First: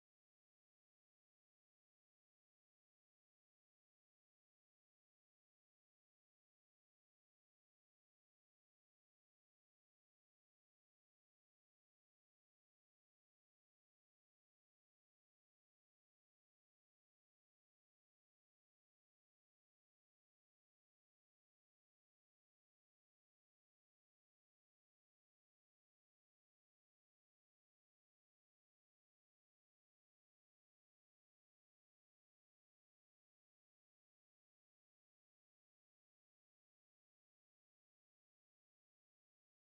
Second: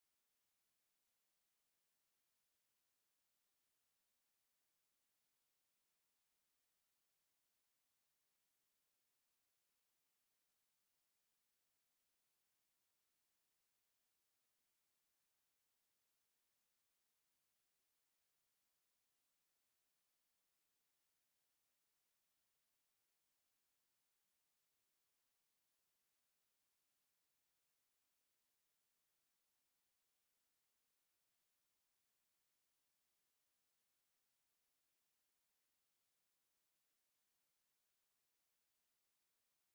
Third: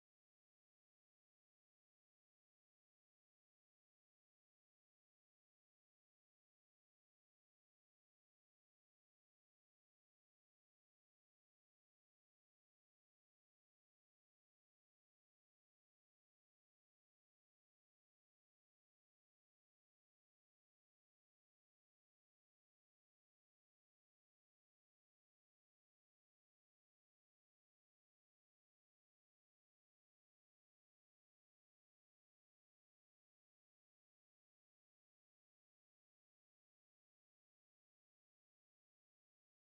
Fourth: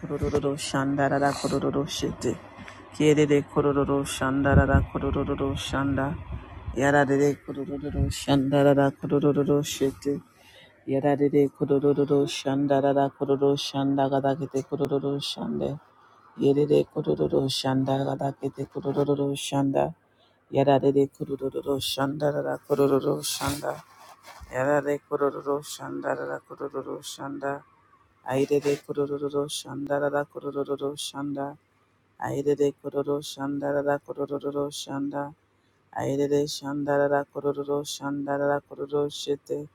Kororo shandarara kororo shete. Kiede de kororo shandarara kororo shanda. Yararere kororo shandarara kororo shete. Yara de kororo shandarara kororo shanda gada kete kororo shande. Yerere kororo shanda gada kete kororo shanda. Yara de kororo shandarara kororo shanda. Yarare kororo shandarara kororo shanda. Airere kororo shanda rara kororo shanda. Airere kororo shanda rara kororo shanda. Airere shanda rara kororo shanda rara kororo shete.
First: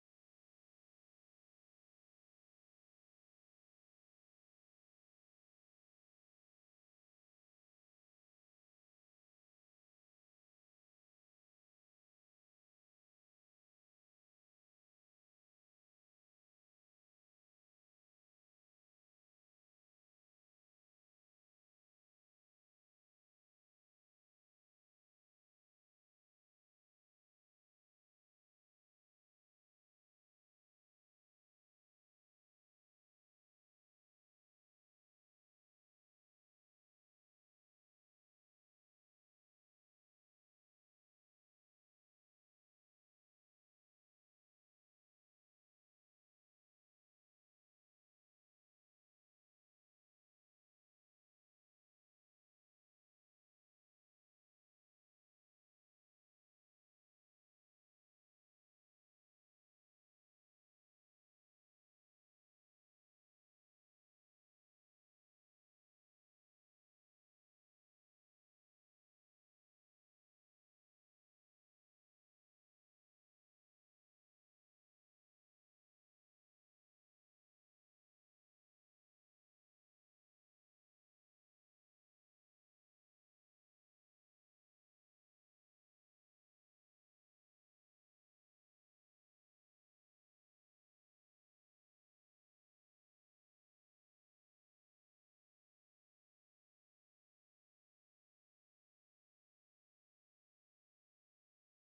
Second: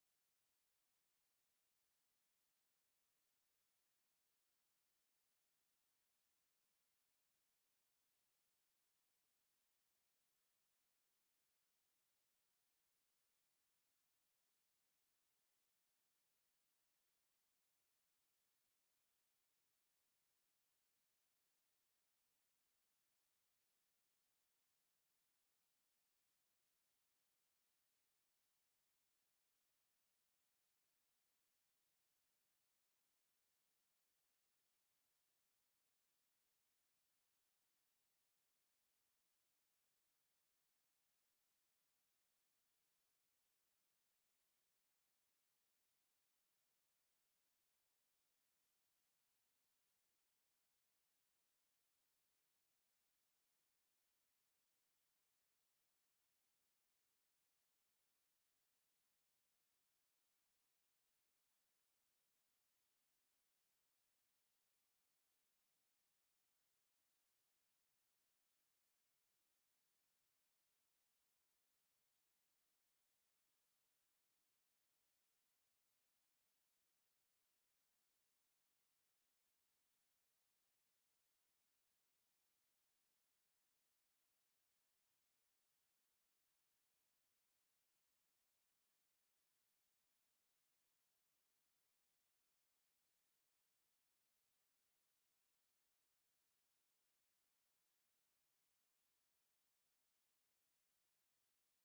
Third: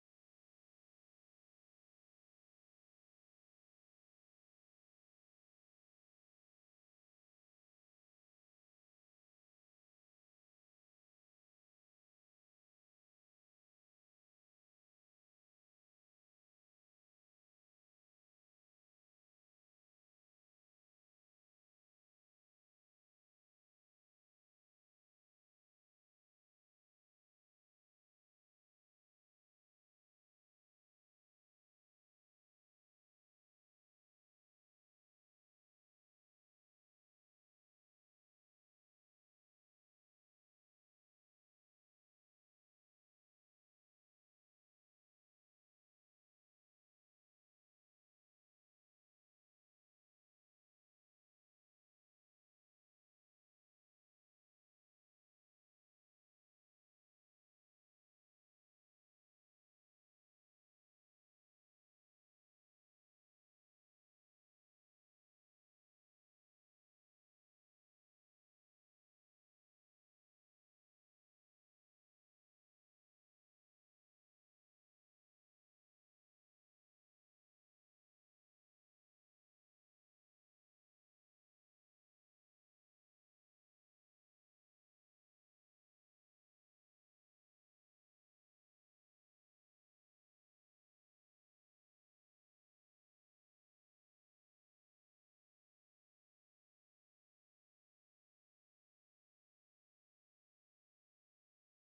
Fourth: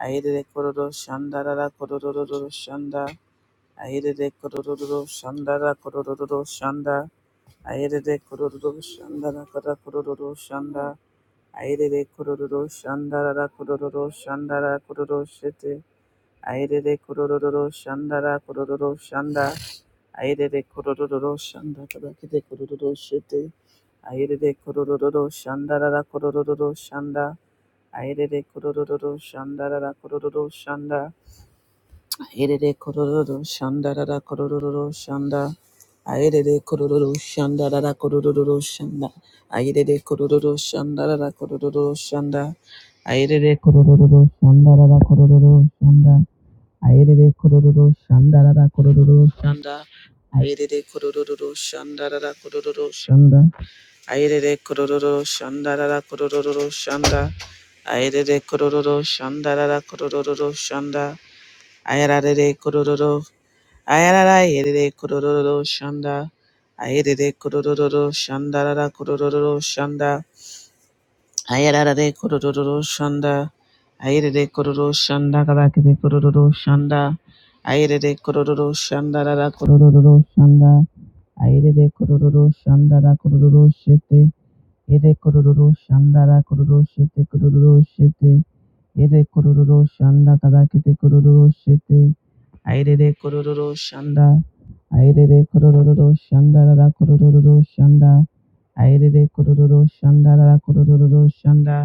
Airere kororo shanda rara kororo shanda. Airere kororo shanda rara kororo shanda. Airere kororo shanda rara kororo shanda. Airere kororo shanda rara kororo shanda rara kororo shete. Aire de kororo shandara kororo shanda. Airere kororo shanda kabakete kororo shete. Airere kororo shandara kororo shanda. Aire de kororo shandara kororo shanda. Aire de kororo shandara kororo shanda. Aire de kororo shandara kororo shanda. Aire de kororo shandara kororo shanda. Aire Airere kororo shandara kororo shanda. Ayerere kororo shandarara kororo shanda. Ayerere kororo shandarara kororo shanda. Ayerere kororo shandarara kororo shanda. Ayerere kororo shandarara kororo shanda. Ayerere kororo. Ayerara yerere kororo shanda. Ayerere kororo shandarara kororo shanda. Ayararare kororo shanda. Ayerere kororo shanda karakere kororo shanda. Ayerere kororo shanda rara kororo shanda. Ayerere kororo shanda rara kororo shete. Ede kororo shanda rara kororo shete kororo shete. Ede kororo shanda karakete kororo shete. Ayerere kororo shanda. Ayerere kororo shanda rara kororo shanda. Ayerere kororo shanda rara kororo shanda.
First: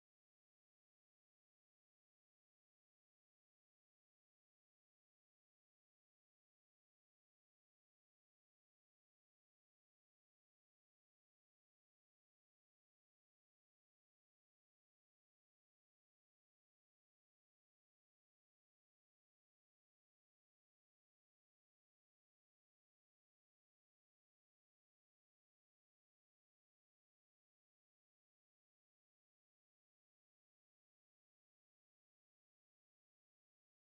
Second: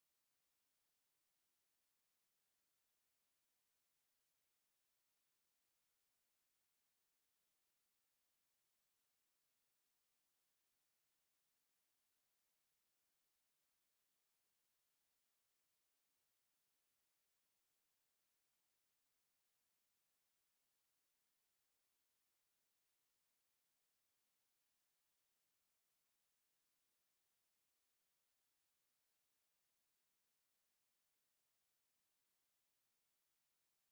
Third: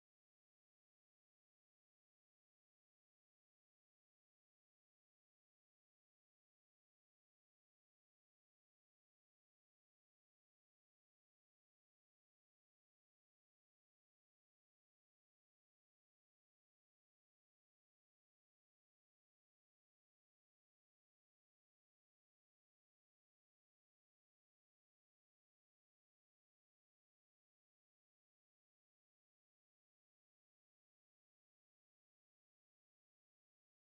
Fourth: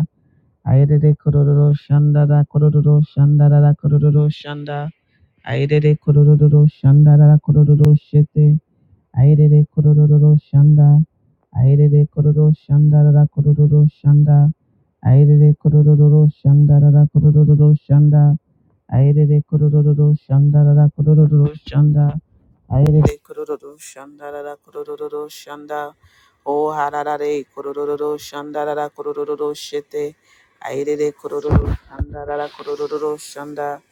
Ayerere kororo shanda da kororo shanda da da kororo shanda. Ayerere kororo shanda da da kororo shete. Ayerere kororo shanda. Ayerere kororo shanda da da kororo shanda. Ayerere kororo shanda da da kororo shanda. Ayerere kororo shandarara kororo shanda. Ayerere kororo shandarara kororo shanda. O hararare kororo shandarara kororo shete. Ayerere kororo shandarara kororo shanda.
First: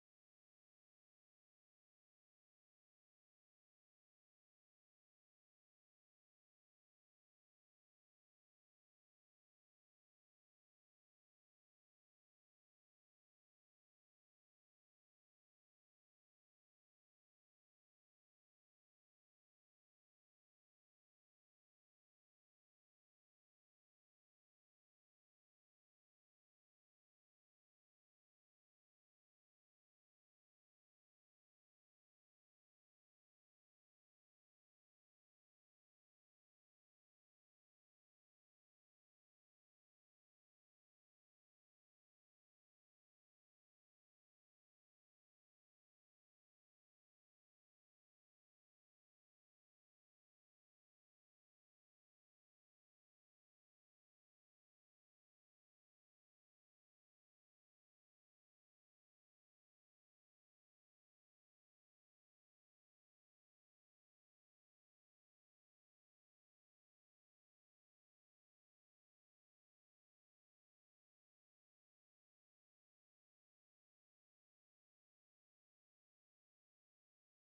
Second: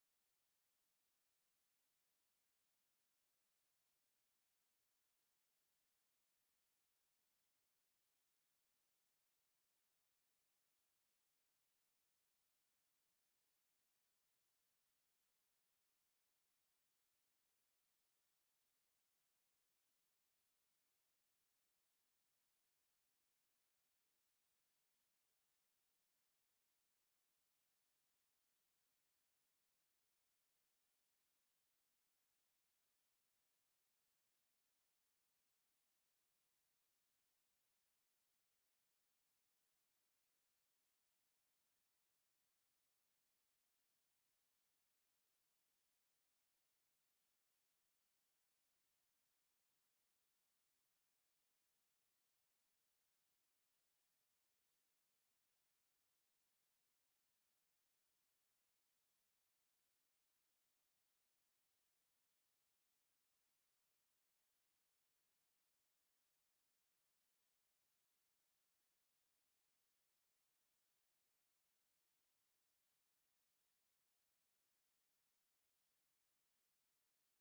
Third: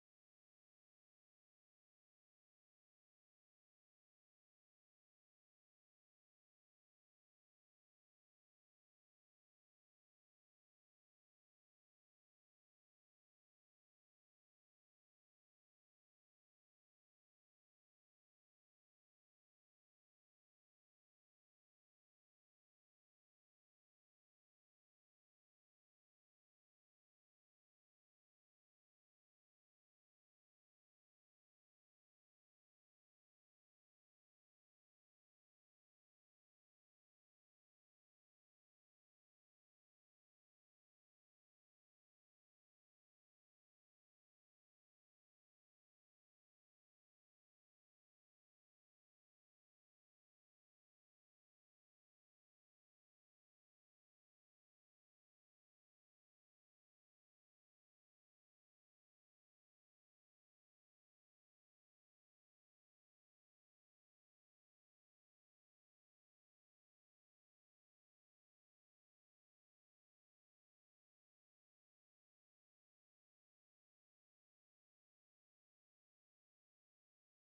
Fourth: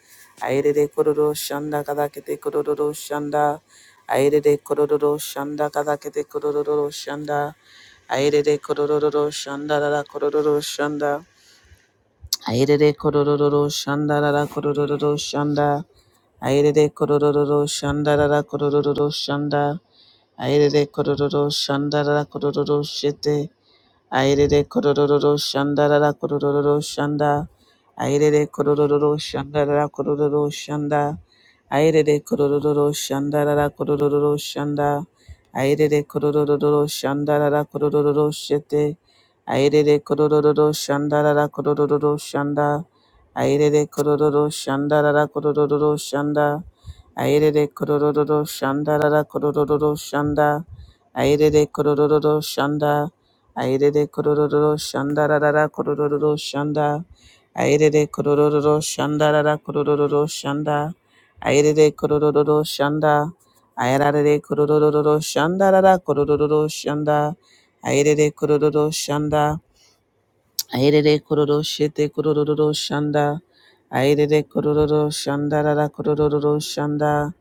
Ayerere kororo shanda kadakete kororo shanda. Ayerere kororo shanda kadakete kororo shanda. Aire Ayerere kororo shandarara kororo shanda. Airere kororororo shanda rara kororororo shanda. Airere kororororo shanda rara kororororo shanda. Airere kororororo shanda rara kororororo shete. Airere kororororo shanda rara kororororo shanda. Airere kororororo shanda rara kororororo shanda. Airere kororororo shanda rara kororororo shanda. Airere kororororo shanda rara kororororo shete. Airere kororororo shanda rara kororororo shanda. Airere kororororo shanda rara kororororo shanda. Airere kororororo shanda rara kororororo shanda. Airere kororororo shanda. Airere kororo shanda rarara kororo shanda. Airere kororo shanda rarara kororo shanda. Airere kororo shanda. Airere kororo shanda rarara kororo shanda. Airere kororo shanda. Airere kororo shete kororo shanda. Airere kororo shanda rarara kororo shanda.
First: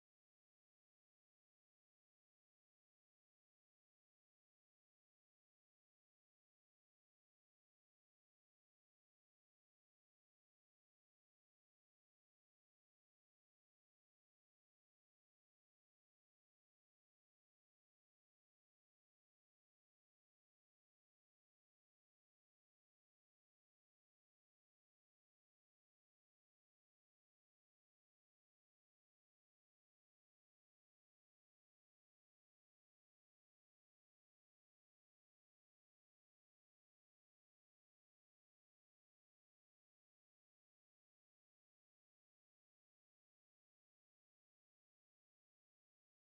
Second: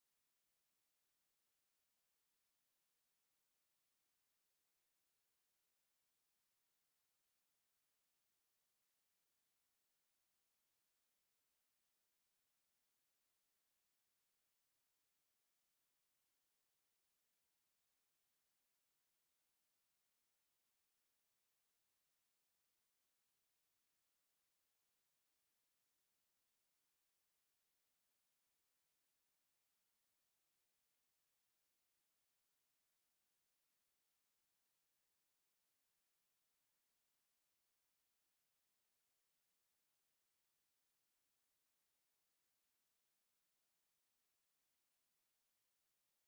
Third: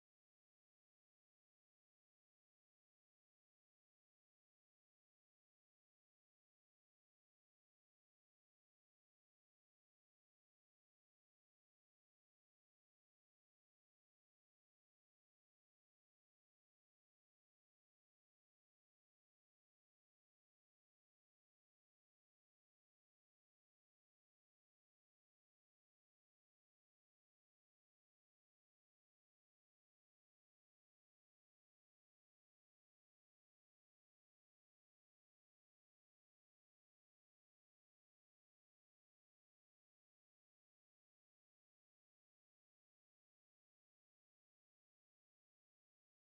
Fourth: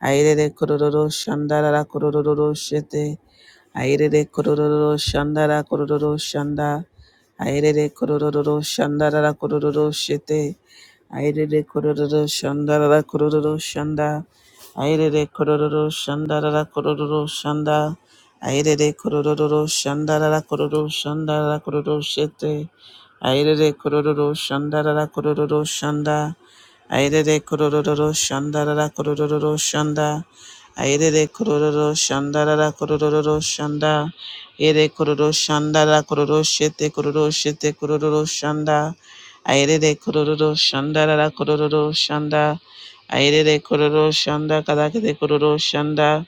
Airere kororo shanda rarara kororo shete. Airere kororo shandara kororo shanda. Airere kororo shandara kororo shete. Airere kororo shandara kororo shanda. Airere kororo shandara kororo shanda. Airere kororo shandara kororo shandara kororo shete. Airere kororo shandara kororo shanda. Airere kororo shandarara kororo shanda. Airere kororo shandarara kororo shanda. Ere kororo shandarara kororo shete kororo shete kororo shanda. Airere kororo shandarara kororo shanda. Airere kororo shanda kadakete kororo shanda.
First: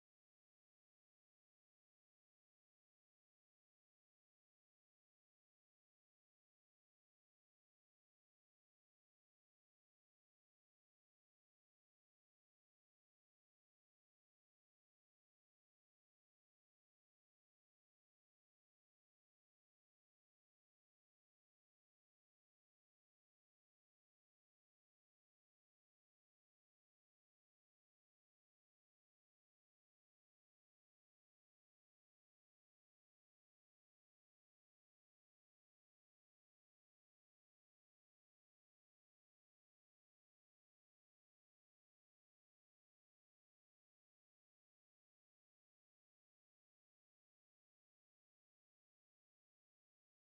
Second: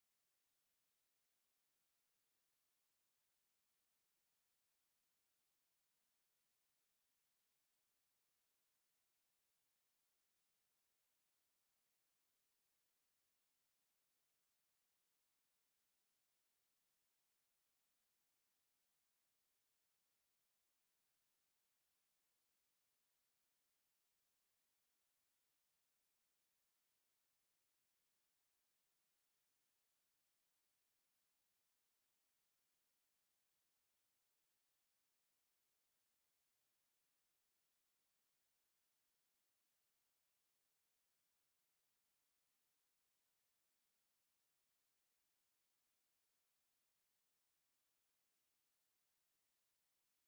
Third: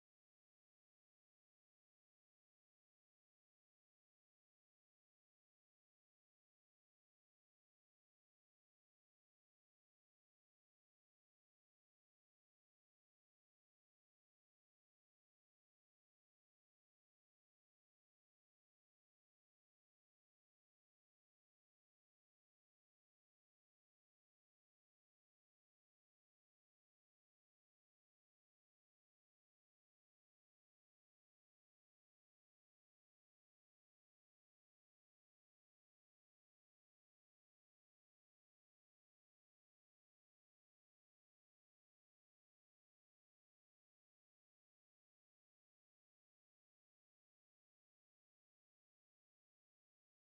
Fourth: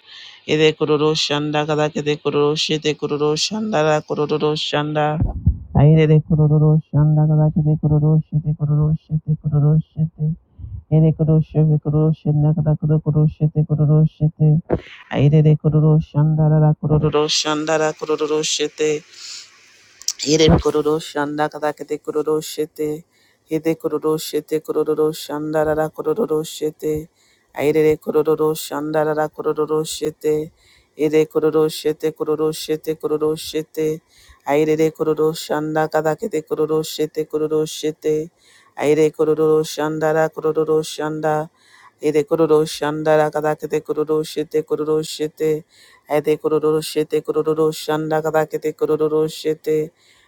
Ere kororo shanda kadakete kororo shete kororo shandara kororo shanda. Aire de kororo shanda kada kete kororo shete kororo shete kororo shete Ere koroshe ve koroshe nakada koro koroshe te koroshe te. Aire de kororo shandara la kororo shandara kororo te. Ere kororo shanda katakete kororo shete. Hete kororo shete kororo shanda rara kororo shete. Airere kororo shanda rara kororo shete. Ere kororo shete kororo shete kororo shete. Airere kororo shanda katakete kororo shete kororo shete. Aire kororo shanda rara kororo shanda. Ere kororo shanda rara katakete kororo shete kororo shete. Ede kororo shete kororo shanda katakete kororo shete.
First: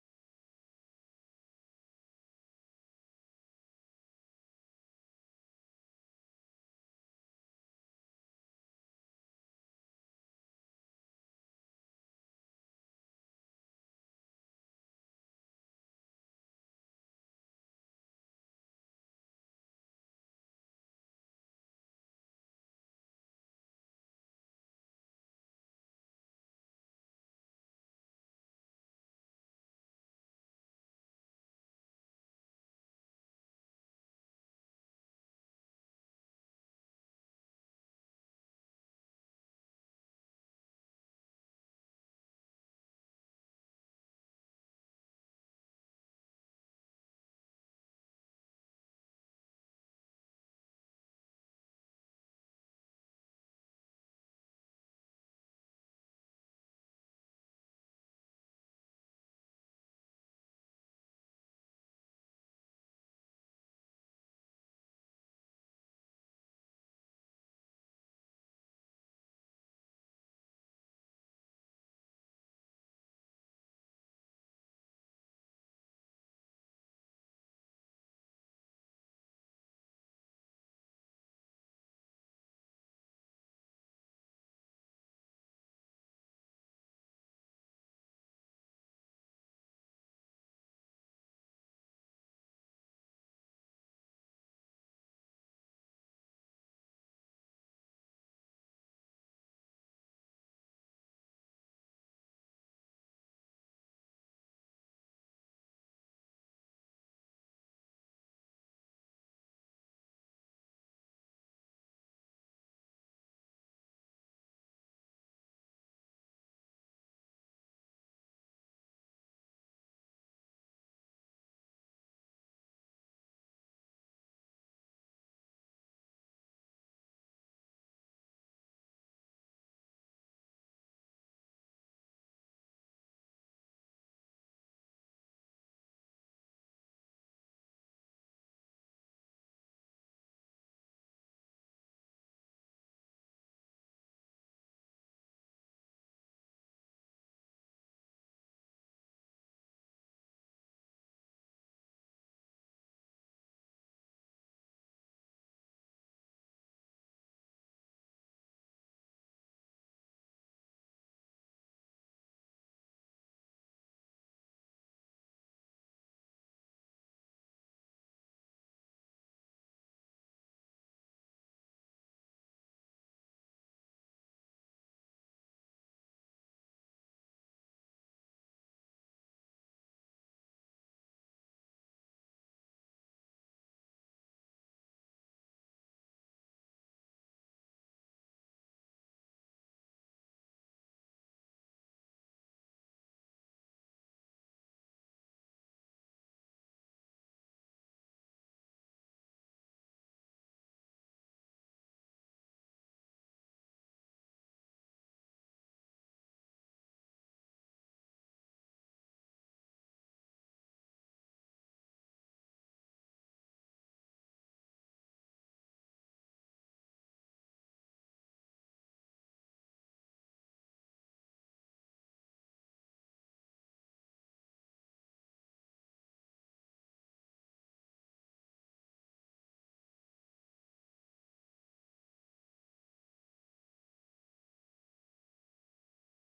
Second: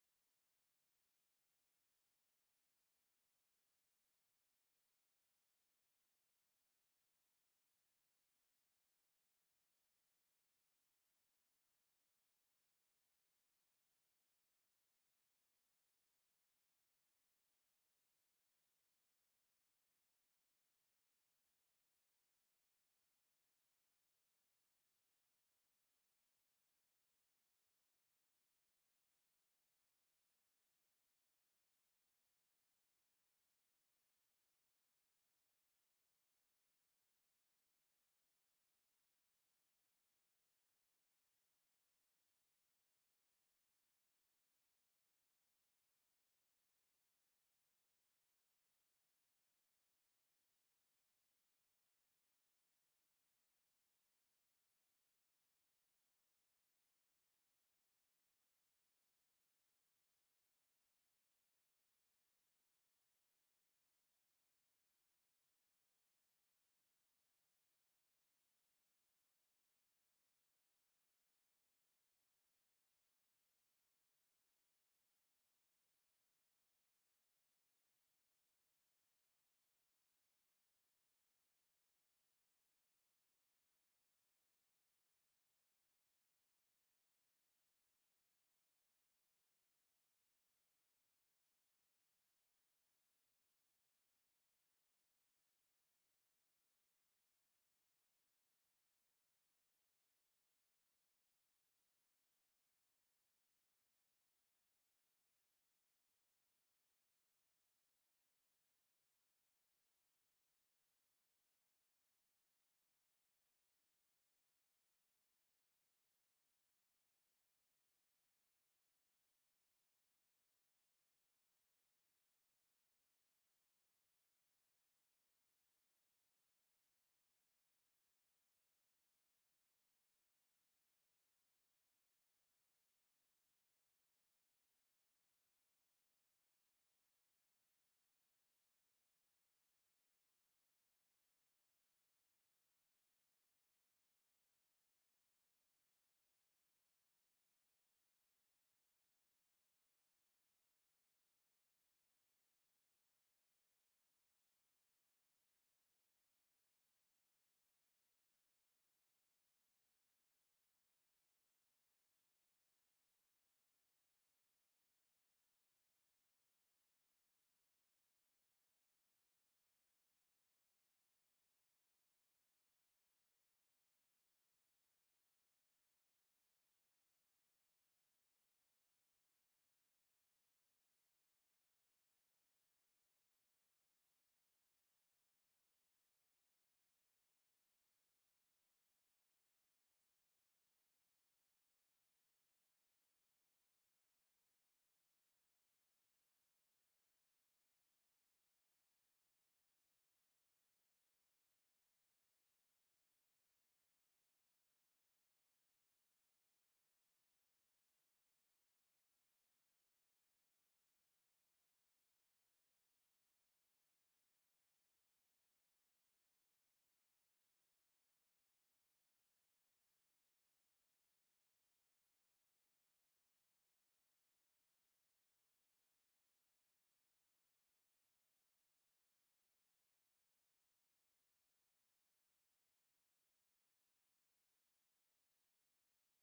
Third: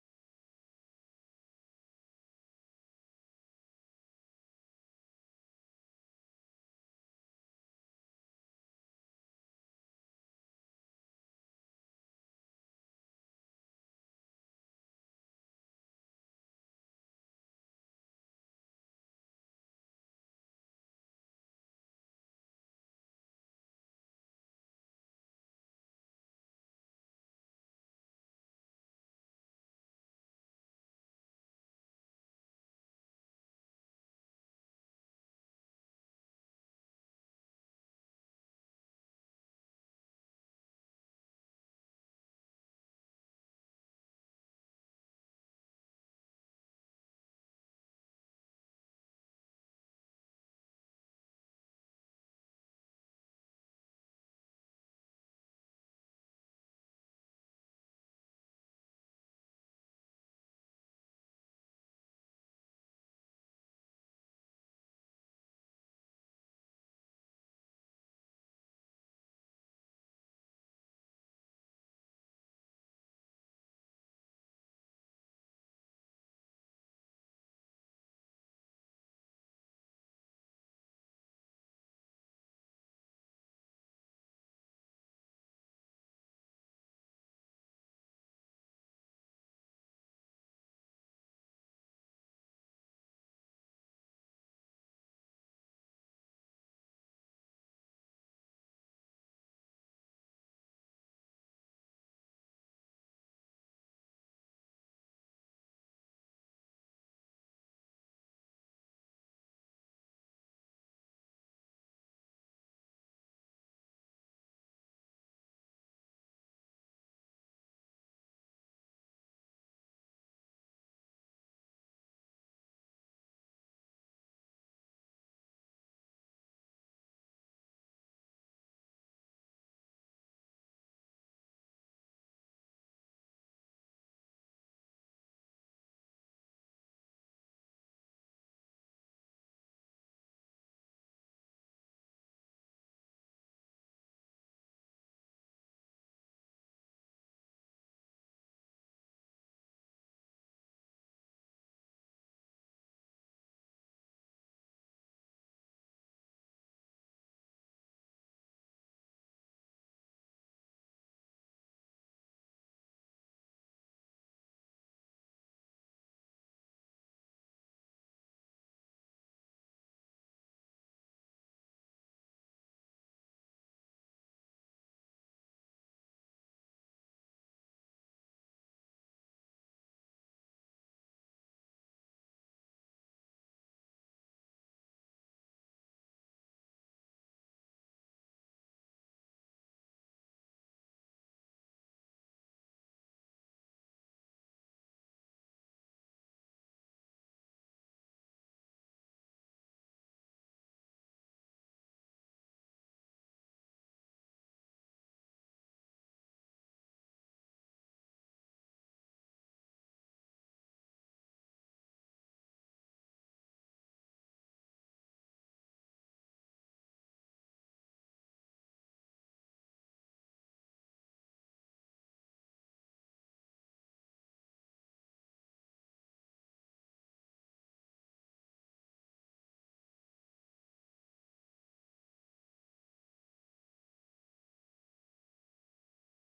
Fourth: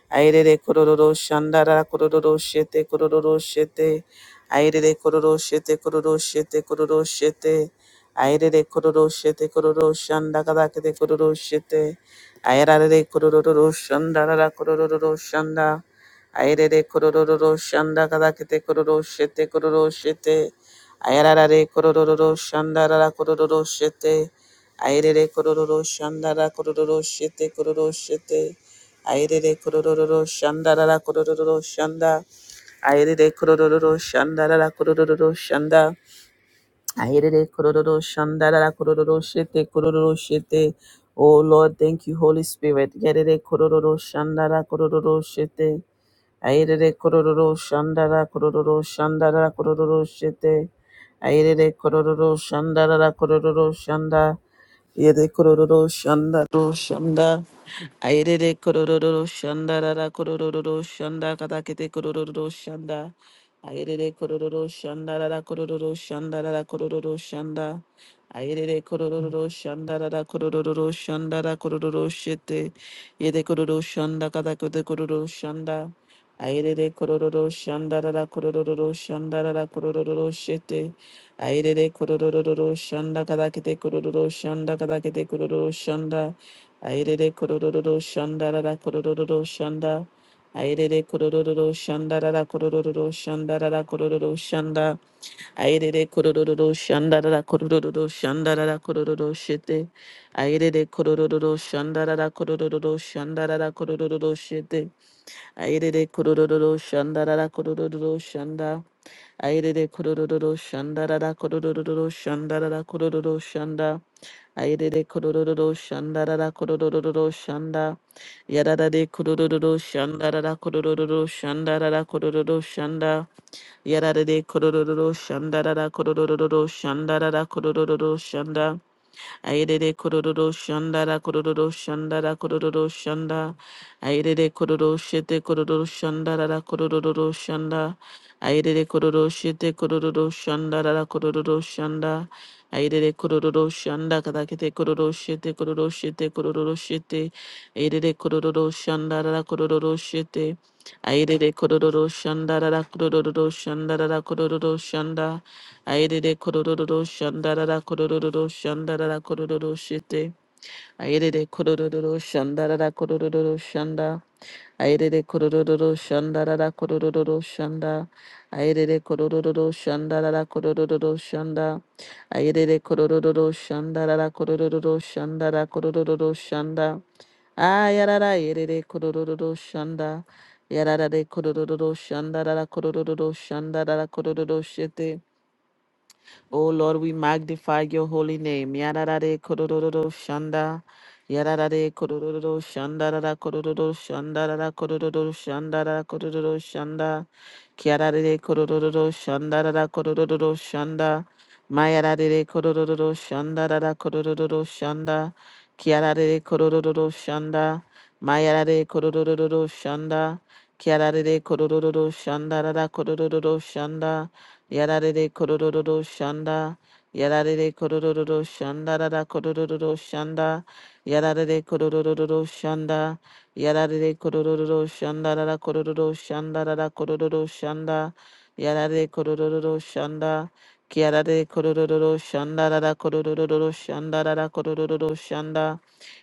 Airere kororo shandara kororo shete kororo shete. Airere kororo shete kororo shete kororo shete. Airere kororo shete kororo shandakada kete kororo shete. Airere kororo shandara kororo shanda. Airere kororo shandakada kete kororo shete kororo shete. Airere kororo shandara kororo shete. Airere kororo shandara kororo shete kororo shete. Airere kororo shanda rara kororo shanda. Airere kororo shanda rara kororo shanda. Airere kororo shanda rara kororo shete kororo shete. Oh Lord, thank you, Holy Spirit. Yerere kororo shanda rara kororo shete. Airere kororo shanda rara kororo shanda rara kororo shete. Airere kororo shanda rara kororo shanda. Yere kororo shanda ro shanda. Airere kororo shanda rara kororo shanda katakete kororo shanda. Airere kororo shanda rara kororo shanda rara kororo shanda. Airere kororo shanda rara kororo shanda rara kororo shete. Yede kororo shanda katakete kororo shanda. Airere kororo shanda rara kororo shanda rara kororo shete. Airere kororo shanda katakete kororo shanda katakete kororo shanda. Airere kororo shanda rara kororo shanda. Airere kororo shanda rara kororo shanda rara kororo shanda. Airere kororo shanda rara kororo shanda rara kororo shete. Airere kororo shanda rara kororo shanda rara kororo shete. Airere kororo shanda rara kororo shanda. Airere kororo shanda rara kororo shanda rara kororo shanda. Airere kororo shanda rara kororo shanda. Yararade kurururu shandarara kurururu shandarara kurururu shanda. da Kudududu shanda Yararade da, shandarara kurururu shandarara kurururu shanda. Aidede kororo shanda da kororo shanda da kororo shanda. Aidede kororo shete kororo shanda da da kororo shanda. Aidede kororo shete kororo shanda da da kororo shanda. Aidede kororo shanda kadakete kororo shete kororo shete kororo shete. Aidede kororo shanda da da kororo shete. Aidede kororo shanda da da kororo shanda da da kororo shanda. Airede kororo shandarara kororo shandarara kororo shete. Airede kororo shandarara kororo shanda. Airede kororo shandarara kororo shanda. Airede kororo shandarara kororo shanda. Airede kororo shandarara kororo shandara kororo shanda. Ayarara airede kororo shanda. Yarara de kororo shandarara kororo shandarara kororo shete. Oh Lord, we magnify your holy name. Yararare kororo shanda. Yararare kororo shanda rara kororo shanda rara kororo shanda rara kororo shanda. Kiarare kororo shanda rara kororo shanda. Mayarare kororo shanda rara kororo shanda. Kiarare kororo shanda. Mayarare kororo shanda. Kiarare kororo shanda rara kororo shanda. Yarare kororo shanda. Yarare kororo shanda rara kororo shanda. Yarare kororo shanda. Yarare kororo shanda rara kororo shanda rara kororo shanda. Yarare kororo shanda. Kiarare kororo shanda rara kororo shanda rara kororo shanda.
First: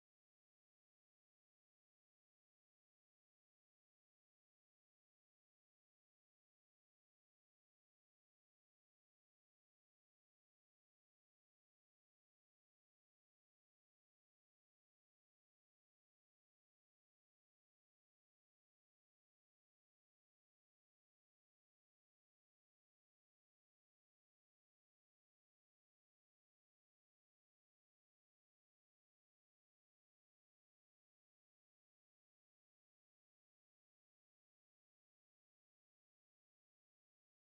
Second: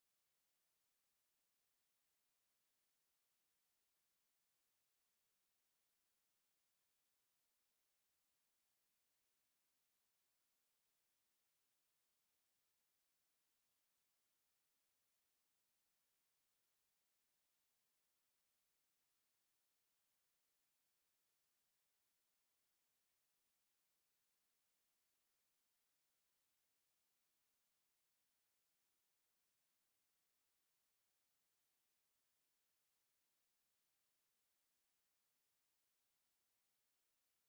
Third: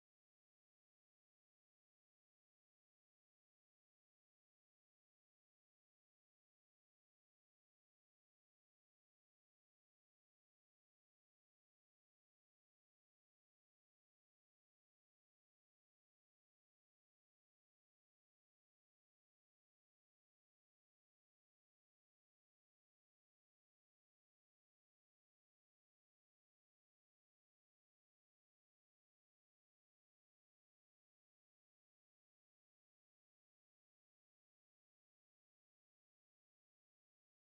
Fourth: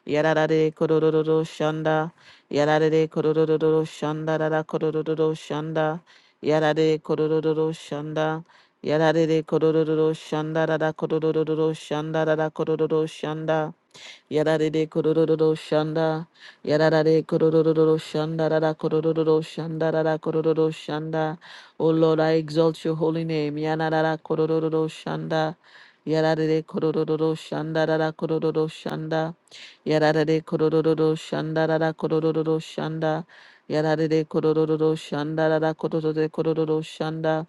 Yarare kororo shanda. Yarare kororo shanda rara kororo shanda. Yarare kororo shanda. Yarare kororo shanda rara kororo shanda rara kororo shanda. Yarare kororo shanda. Yarare kororo shanda. Rara kororo shanda. Rara kororo shanda. O Lord, I exalt your holy name. Yanara kororo shanda. Yarare kororo shanda. Rara kororo shanda. Yarare kororo shanda. Rara kororo shanda. Yarare kororo shanda. Rara kororo shanda.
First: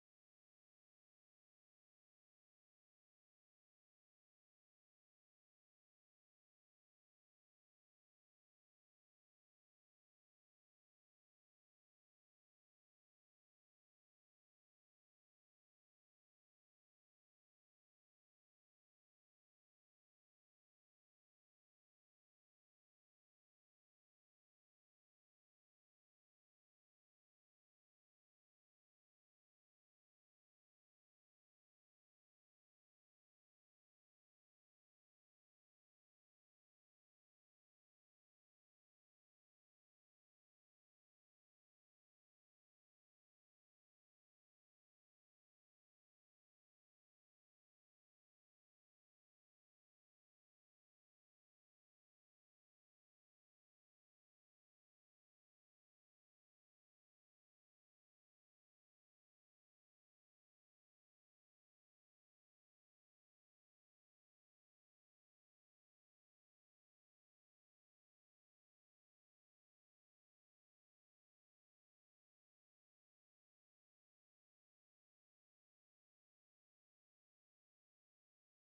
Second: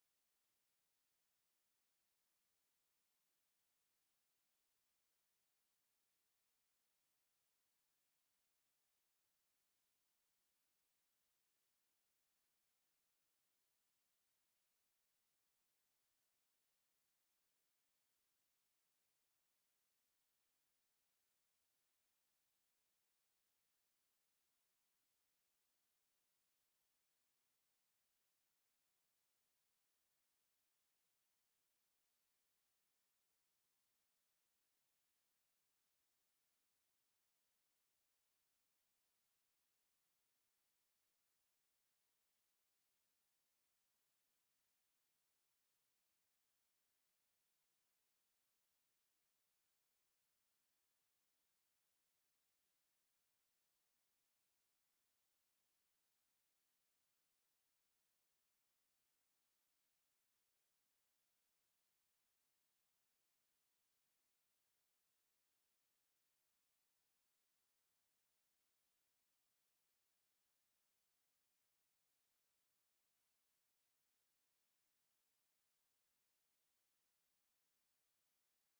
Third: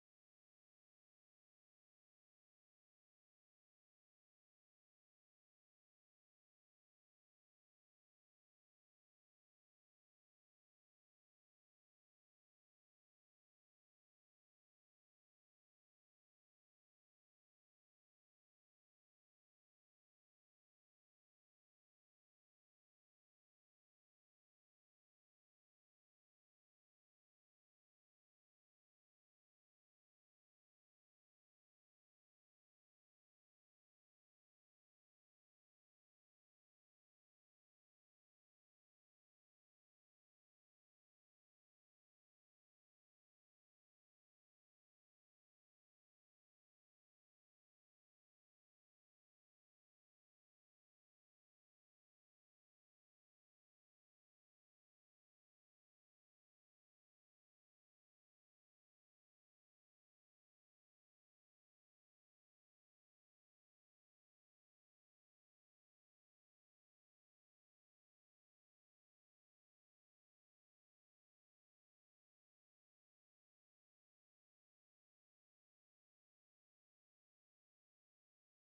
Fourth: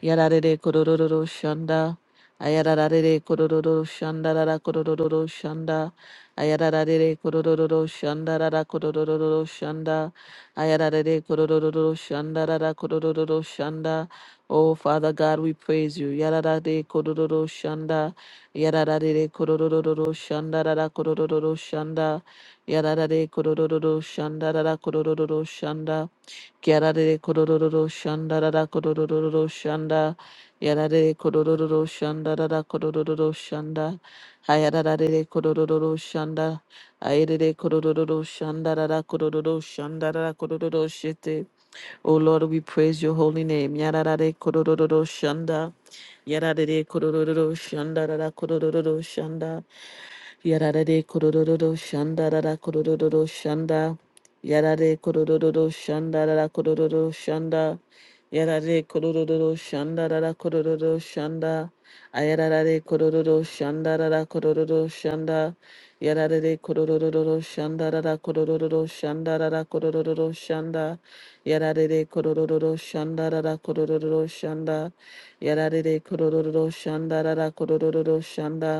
Yarare kororo shanda. Ayarare kororo shanda rara kororo shanda. Ayarare kororo shanda rara kororo shanda. Ayarare kororo shanda rara kororo shanda. Oh Father God, we praise you. Yarare kororo shanda. Yarare kororo shanda rara kororo shanda. Yarare kororo shanda rara kororo shanda. Yarare kororo shanda rara kororo shanda. Yarare kororo shanda rara kororo shanda. Hayarare kororo shanda. Ayere kororo shanda rara kororo shanda rara kororo shete. O Lord, we praise your holy name. Yarare kororo shanda. Yarare kororo shanda rara kororo shanda. Yarare kororo shanda rara kororo shanda. Yarare kororo shanda rara kororo shanda. Yarare kororo shanda rara kororo shanda. Ayarare kororo shanda rara kororo shanda. Yarare kororo shanda rara kororo shanda rara kororo shanda. Yarare kororo shanda rara kororo shanda. Yarare kororo shanda rara kororo shanda.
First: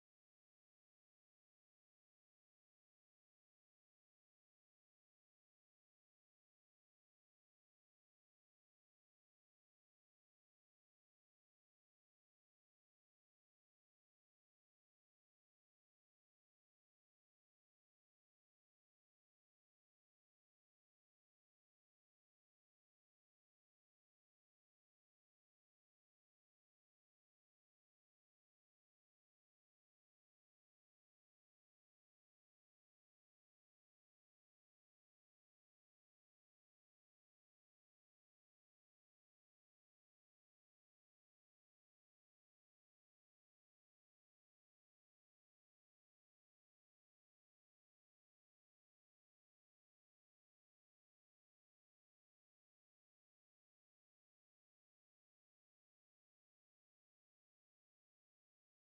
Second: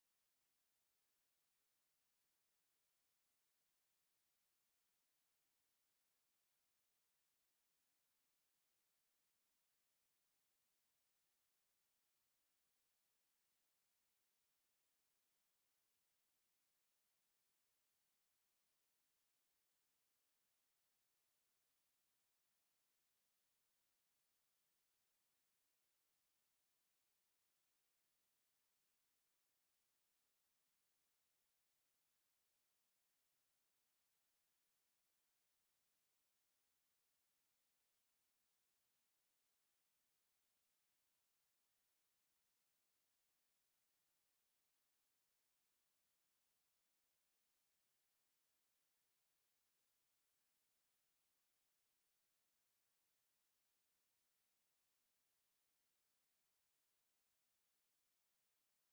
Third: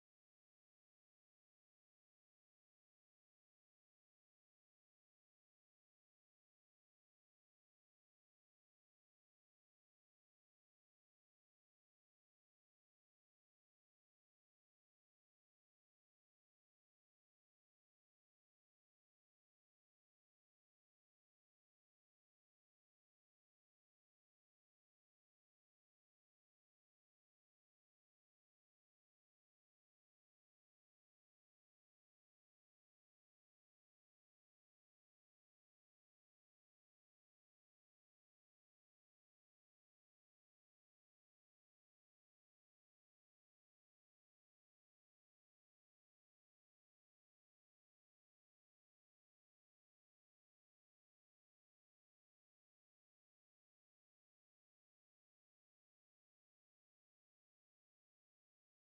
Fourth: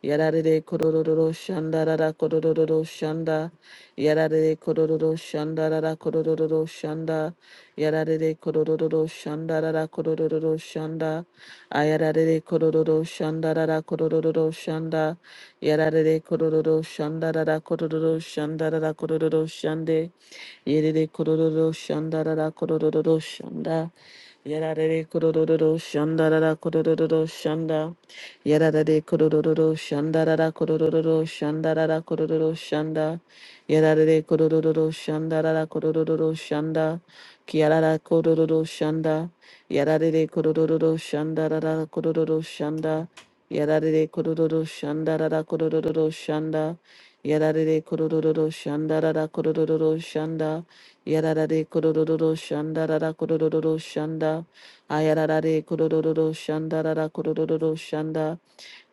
Yarare kororo shanda rara kororo shanda. Yarare kororo shanda rara kororo shanda. Yarare kororo shanda rara kororo shanda. Ayarare kororo shanda rara kororo shanda. Yarare kororo shanda rara kororo shanda rara kororo shande. Yerere kororo shanda rara kororo shanda. Yarare kororo shandarara kororo shanda. Yarare kororo shandarara kororo shandarara kororo shanda. Yarare kororo shandarara kororo shanda. Kiarara kororo shanda. Yarare kororo shandarara kororo shanda. Yarare kororo shandarara kororo shanda. Yarare kororo shandarara kororo shanda. Yararare kororo shanda rara kororo shanda. Ayararare kororo shanda rara kororo shanda.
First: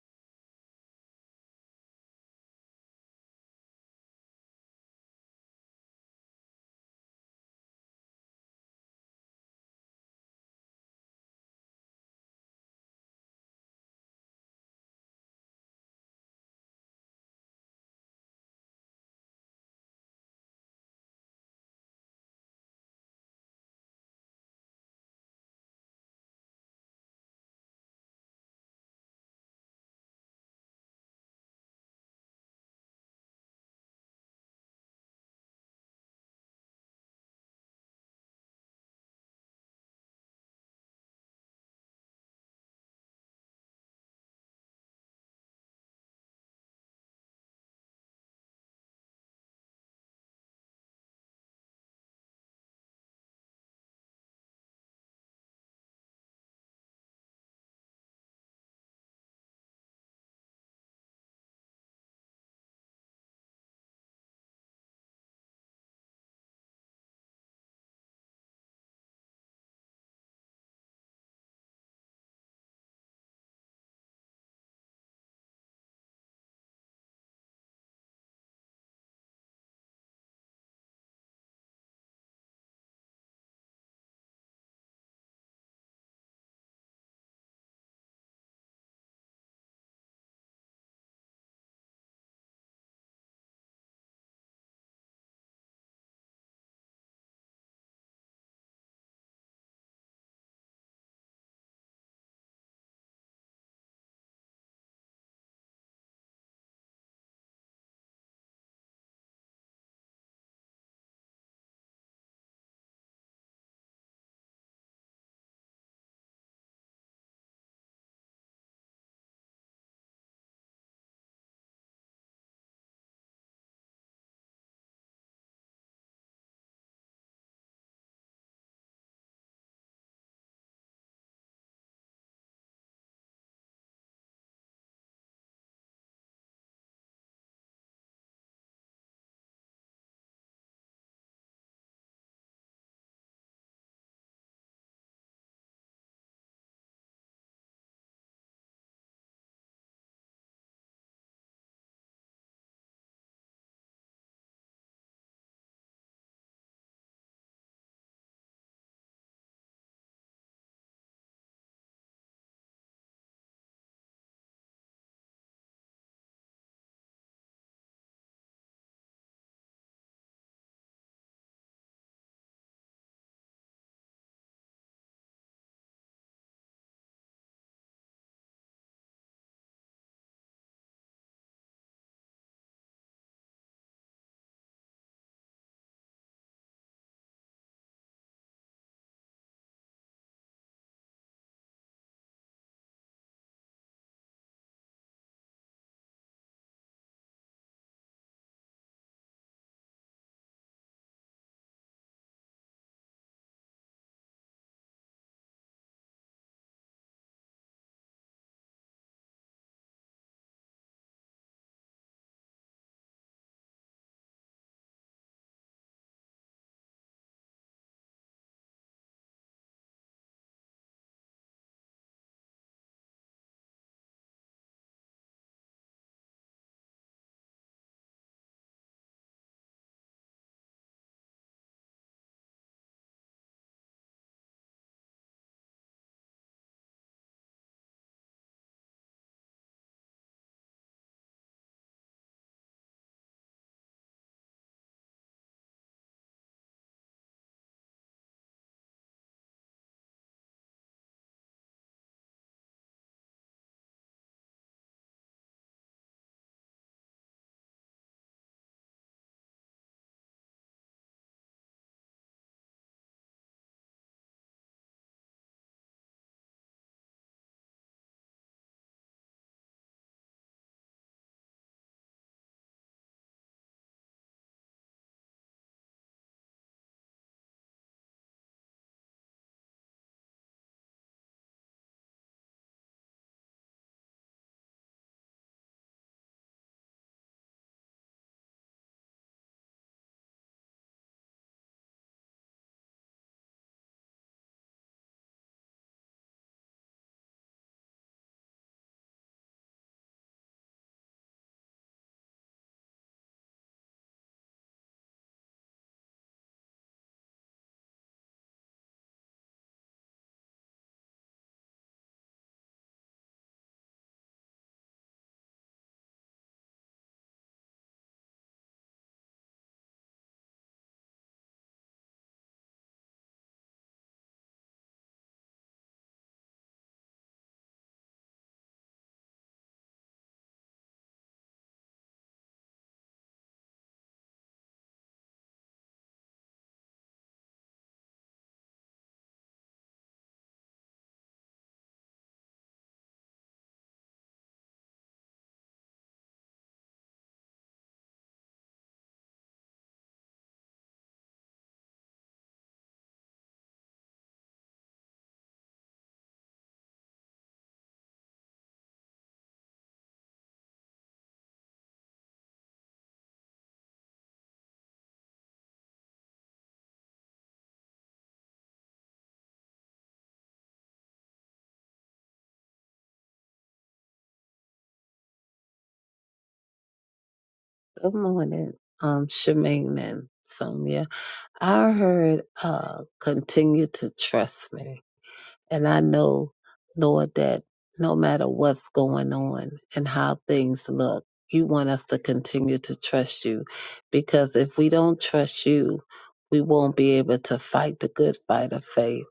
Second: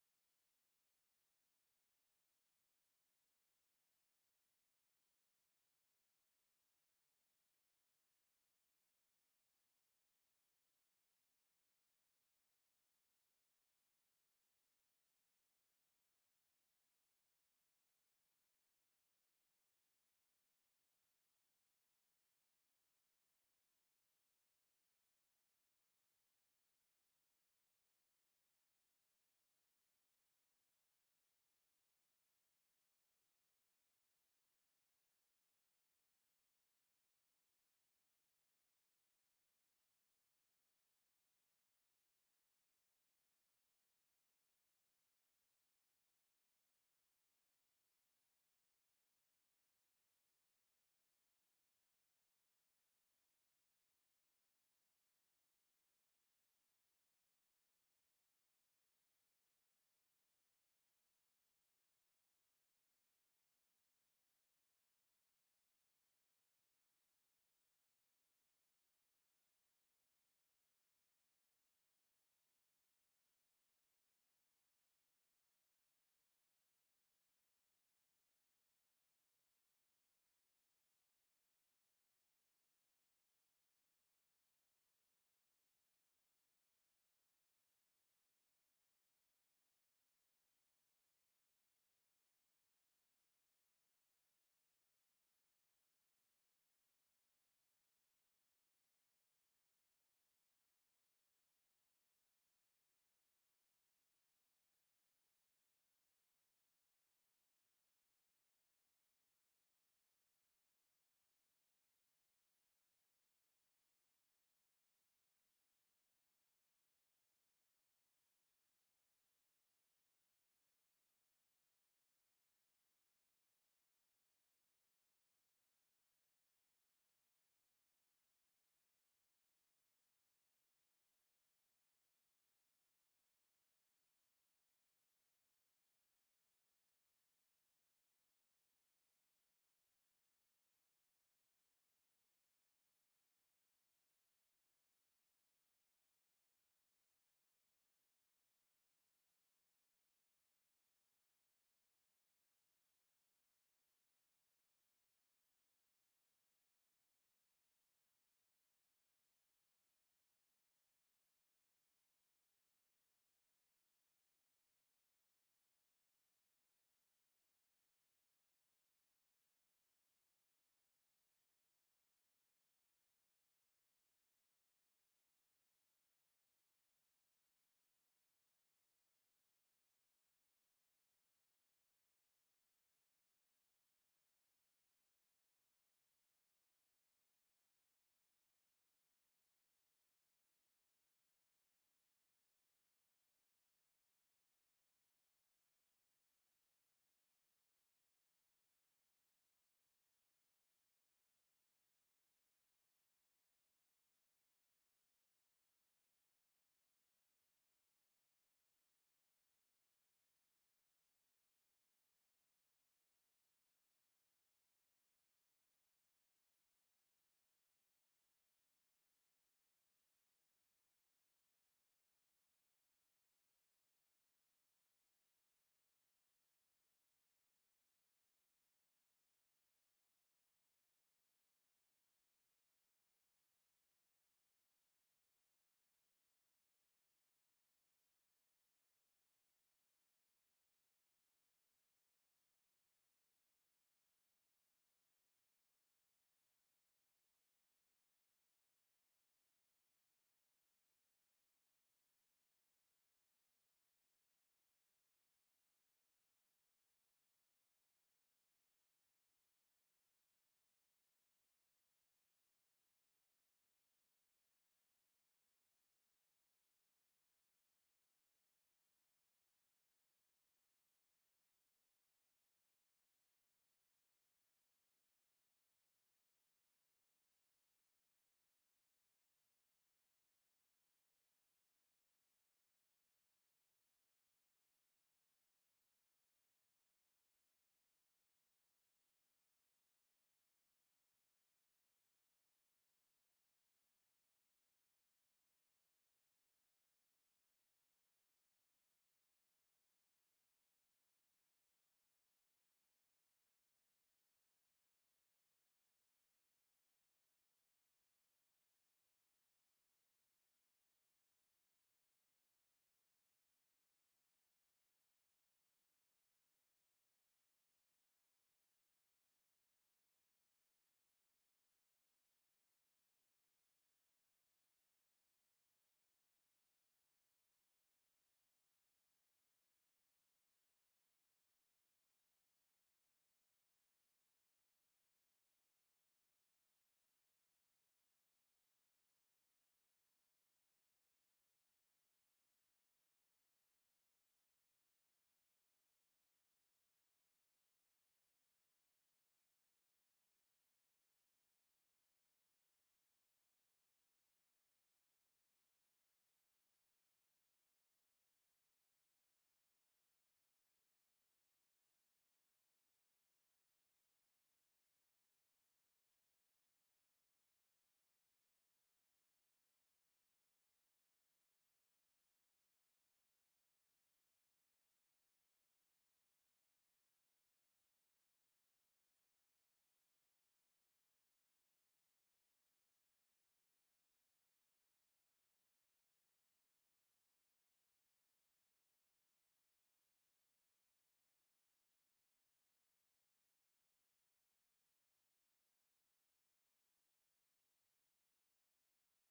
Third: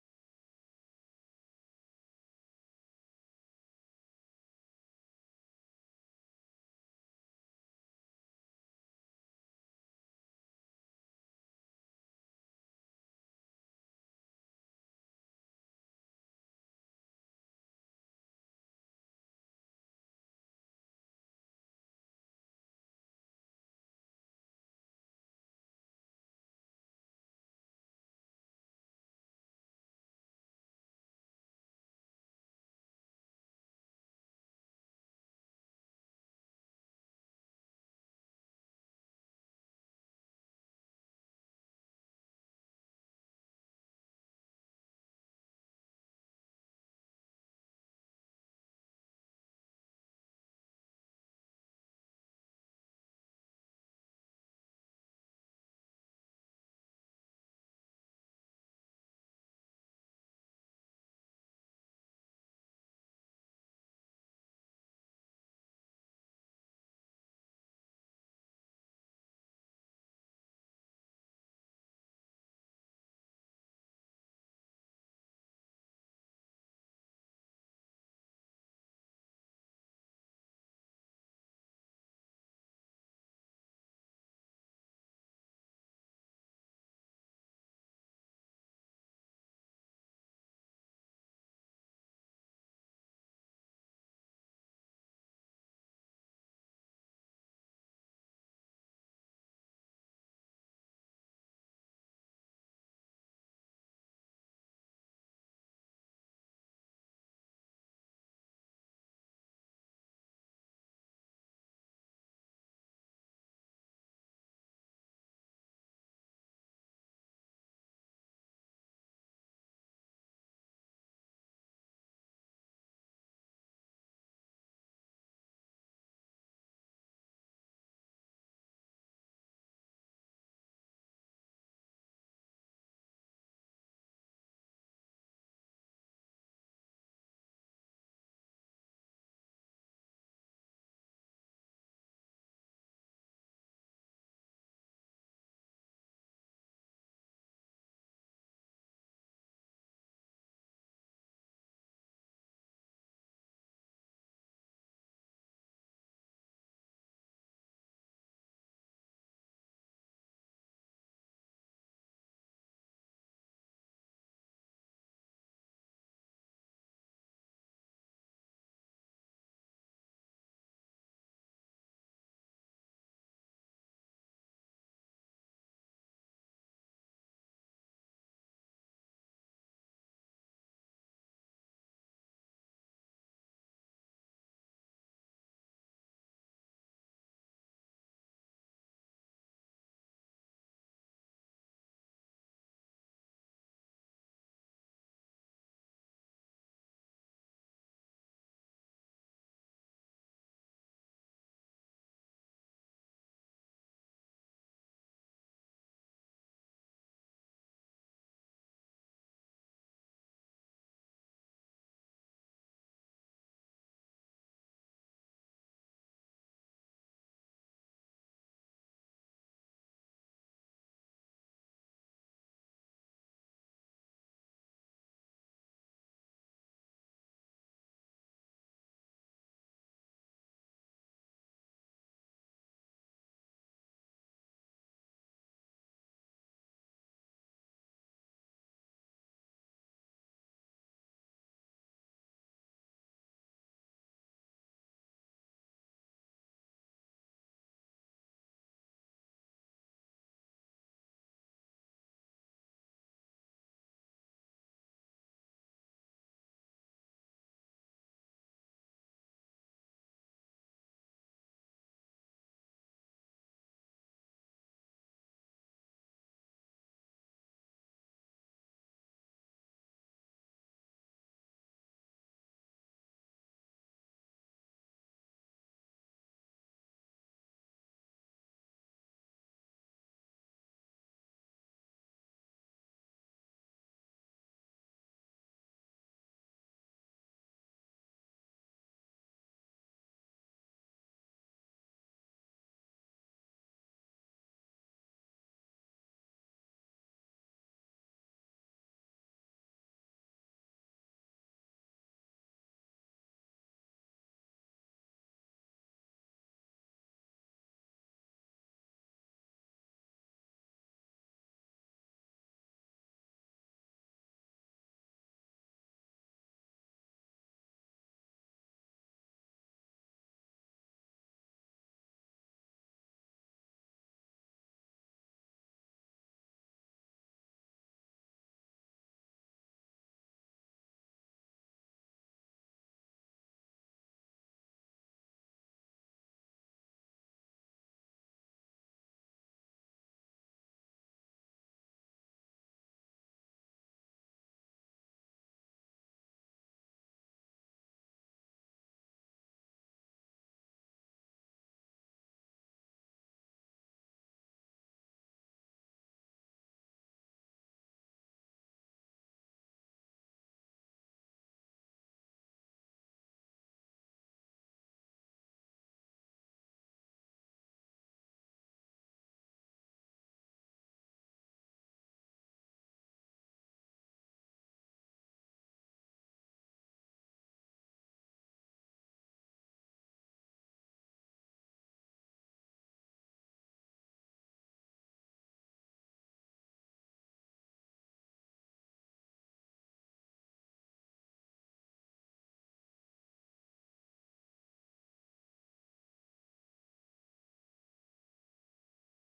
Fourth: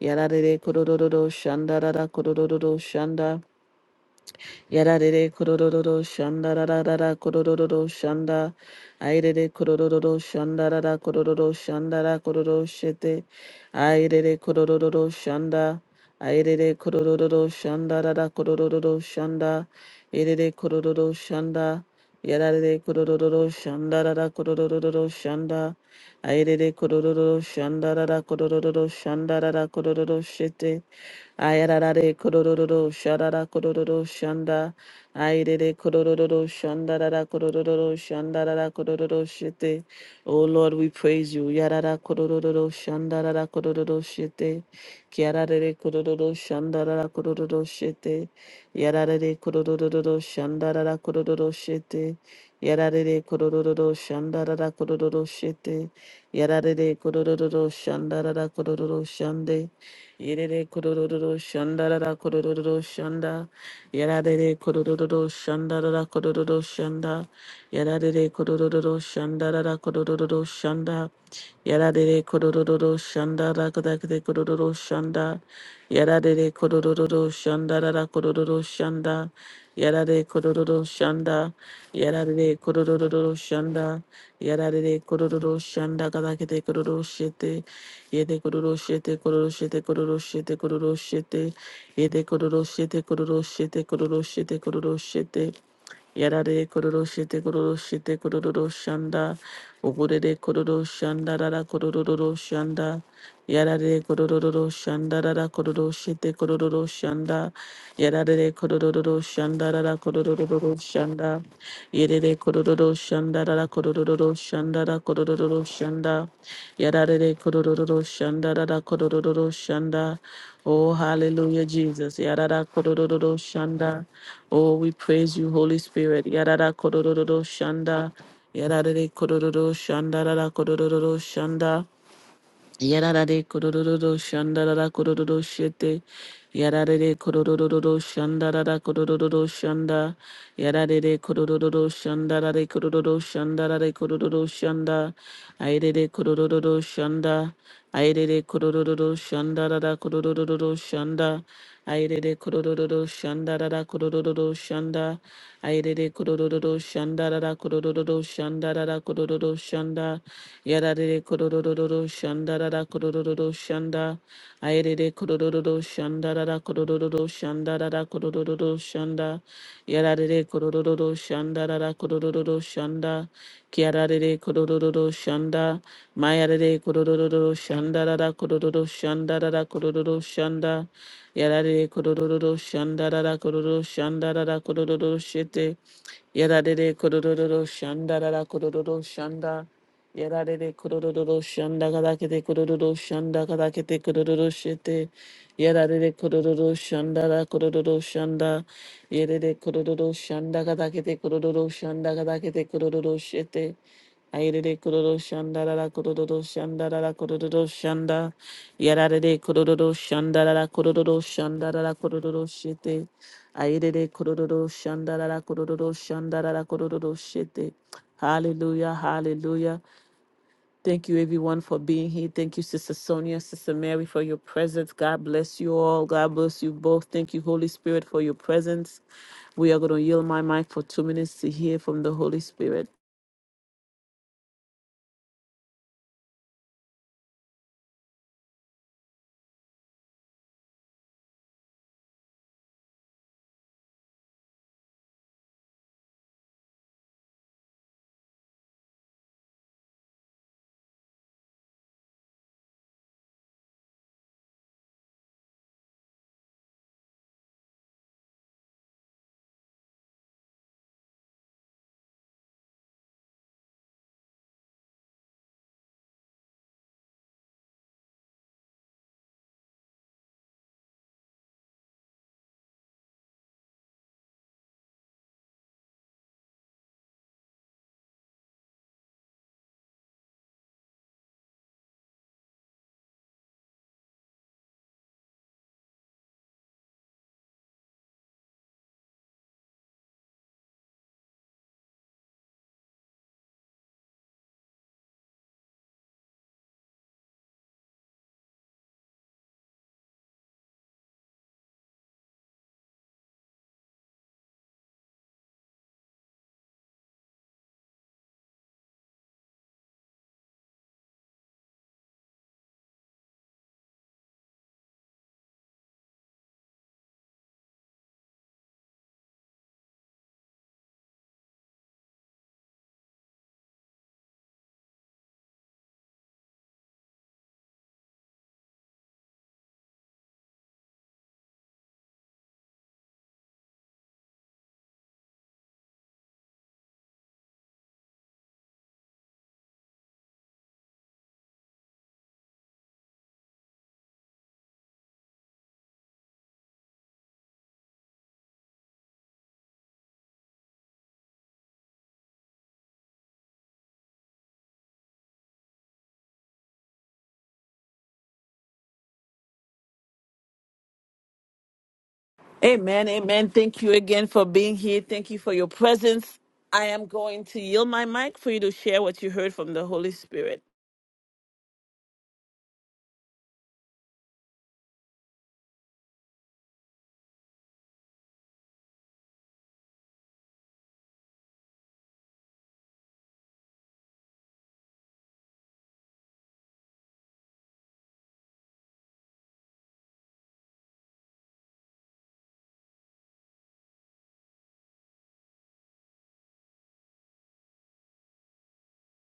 Yararare kororo shanda rara kororo shanda. Yarare kororo shanda rarara kororo shanda. Airere kororo shanda rara kororo shanda rara kororo shete. Airere kororo shanda. Airere kororo shanda rara kororo shanda. Irere kororo shanda. Yarare kororo shanda rara kororo shanda. Airere kororo shanda rara kororo shanda rara kororo shete. Ayarare kororo sharara kororo shanda. Ayere kororo shandarara kororo shandarara kororo shete. Oh Lord, we praise you. Yarara kororo shandarara kororo shite. Kiarare kororo shandarara kororo shite. Yarare kororo shandarara kororo shite. Yarare kororo shandarara kororo shite. Yarare kororo shandarara kororo shande. Yerere kororo shanda rara kororo shanda. Yarare kororo shanda rara kororo shanda. Yarare kororo shanda rara kororo shanda. Yarare kororo shanda rara kororo shanda. Yarare kororo shanda rara kororo shanda. Yarare kororo shanda. Yarare kororo shanda. Yarare kororo shanda kada kete kororo shete. Yede kororo shete kororo shete kororo shete kororo shete. Yede kororo shete kororo shete kororo shete kororo shete. Yarare kororo shete kororo shete kororo shanda. Uburere kororo shanda rara kororo shanda. Yarare kororo shanda rara kororo shete kororo shanda. Yarare kororo shanda rara kororo shanda. Yerere kororo shanda rara kororo shanda rara kororo shanda. Yadadade kodororo shanda dada kodororo shanda. Oh, hallelujah, Jesus. Yadada kodororo shanda. Oh, we praise you, Holy Spirit. Yadada kodororo shanda. Yadadade kodororo shanda dada kodororo shanda. Yarare kororo shandarara kororo shete. Yarare kororo shandarara kororo shanda. Yarare kororo shandarare kororo shandarare kororo shanda. Airere kororo shanda kurururu shanda da da kurururu shanda. Airere kurururu shanda da da kurururu shanda. Airere kurururu shanda da da kurururu shanda da da kurururu shanda. Yarare kurururu shanda da da kurururu shanda. Airere kurururu shanda da da kurururu shanda da da kurururu shanda. Yarare kurururu shanda da da kurururu shanda. Kiarare kurururu shanda. Mayarare kororo shandarara kororo shandarara kororo shanda yarare kororo shandarara kororo shandarara kororo shete yarare kororo shandarara kororo shanda yarare kororo shanda kada kete kororo shanda kada kete kororo shete yarare kororo shandara kororo shanda yarare kororo shanda kada kete kororo shanda kada kete kororo shete Aire kororo shanda la la kororo shanda la la kororo shanda yarare de kororo shanda la la kororo shanda la la kororo shete aire de kororo shanda la la kororo shanda la la kororo shete hallelujah hallelujah thank you everyone for being here thank you sister Sonia sister Mary for your presence god bless you all god bless you both thank you holy spirit for your presence we are going to yield my mic for 2 minutes to hear from the holy spirit Amen. Amen. Thank you again for being here. Thank you for your presence. I am going to yield my mic for you to share what you heard from the Holy Spirit. Good morning, um, Shemaine and Sonia. I heard uh, continue to trust me. And I know, Lord, that no matter what's going on and how things look, you want us to continue to trust you. Because if we don't trust you, we won't be able to fight the good fight of faith.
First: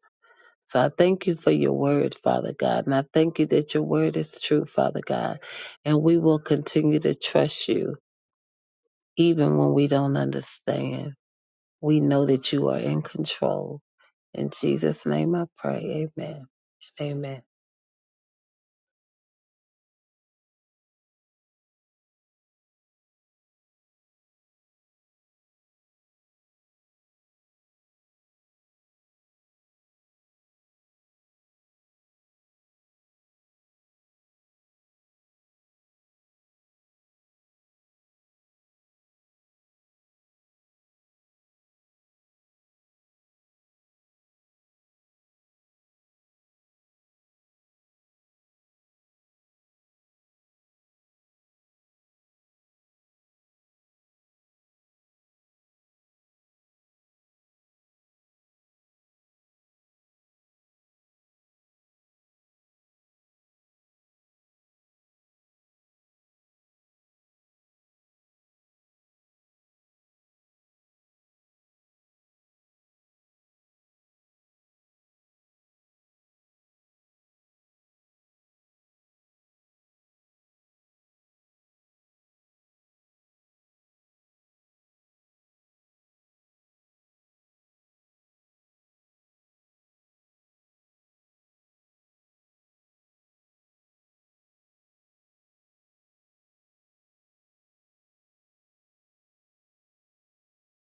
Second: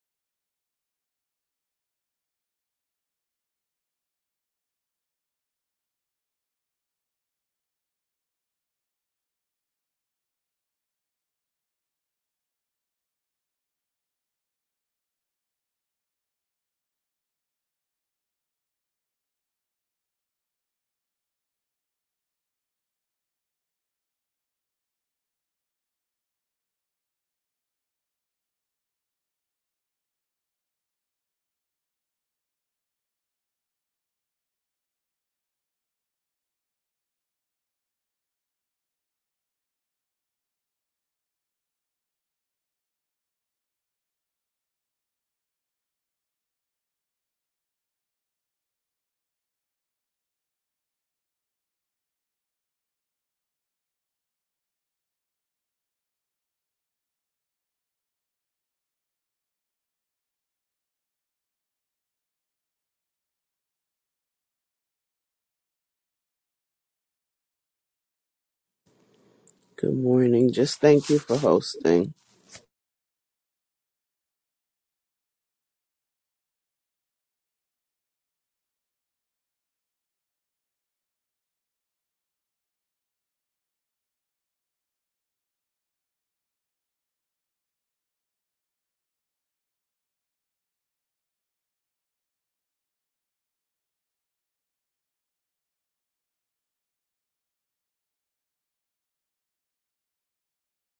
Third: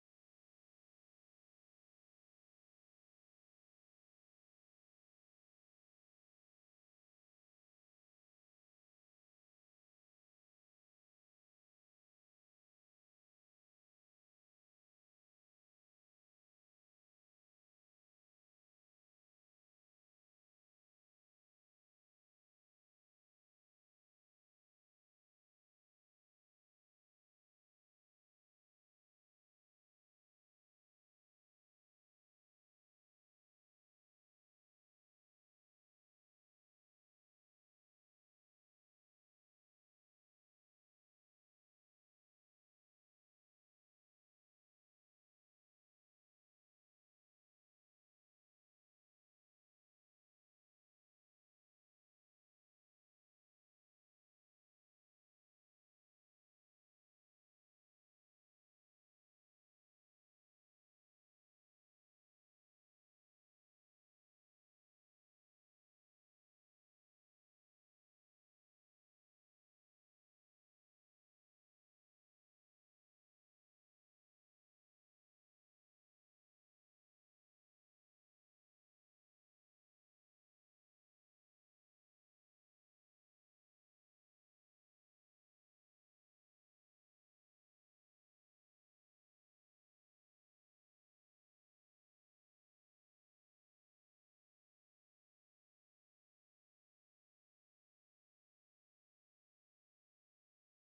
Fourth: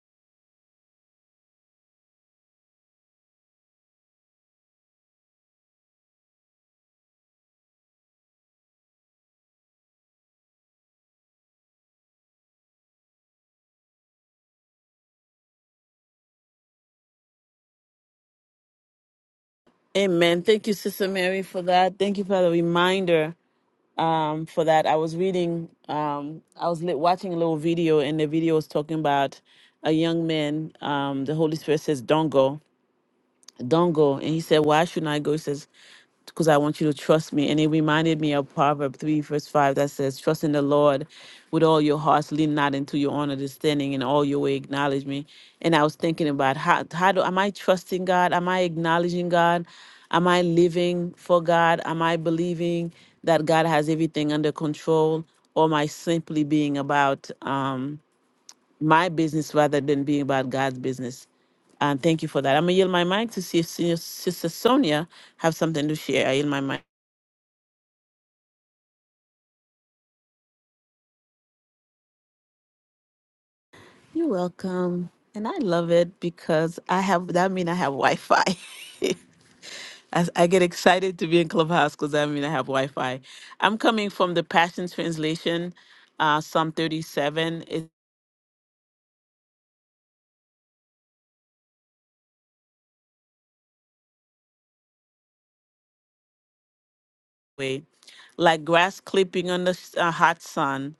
So I thank you for your word, Father God. And I thank you that your word is true, Father God. And we will continue to trust you even when we don't understand, we know that you are in control. In Jesus' name I pray. Amen. Amen. Amen. Thank you, Sister Mary, for that. Thank you for the reminder um, for that. I was reading, um, I was li- watching a little video, and the video was talking about a young man. Um, the Holy Spirit says, Don't go. Don't go. And he said, Why shouldn't I go? He says, Because I want you to trust me. And it reminded me of Proverb 3, verse 5 that says, Trust in the Lord with all your heart, lean not into your own understanding, and all your way acknowledge me. And I was thinking about how, how do am I trusting God? Am I acknowledging God? Am I living for God? Am I believing that God has everything under control? Or am I simply being about? um, my business rather than being about God's business. And thank you for that. I'm gonna yield my mic to see if Senior Sister Sonia have something to share. I yield my mic. Good morning. Just thank you for hosting. You're welcome. And I love it because I have that mean I have Wi-Fi. As I get excited to be in Clubhouse because I mean I have Wi-Fi. I'm coming from the Passion Translation, uh, Psalm 37. way, like grass clipping on the s- uh, hot sun.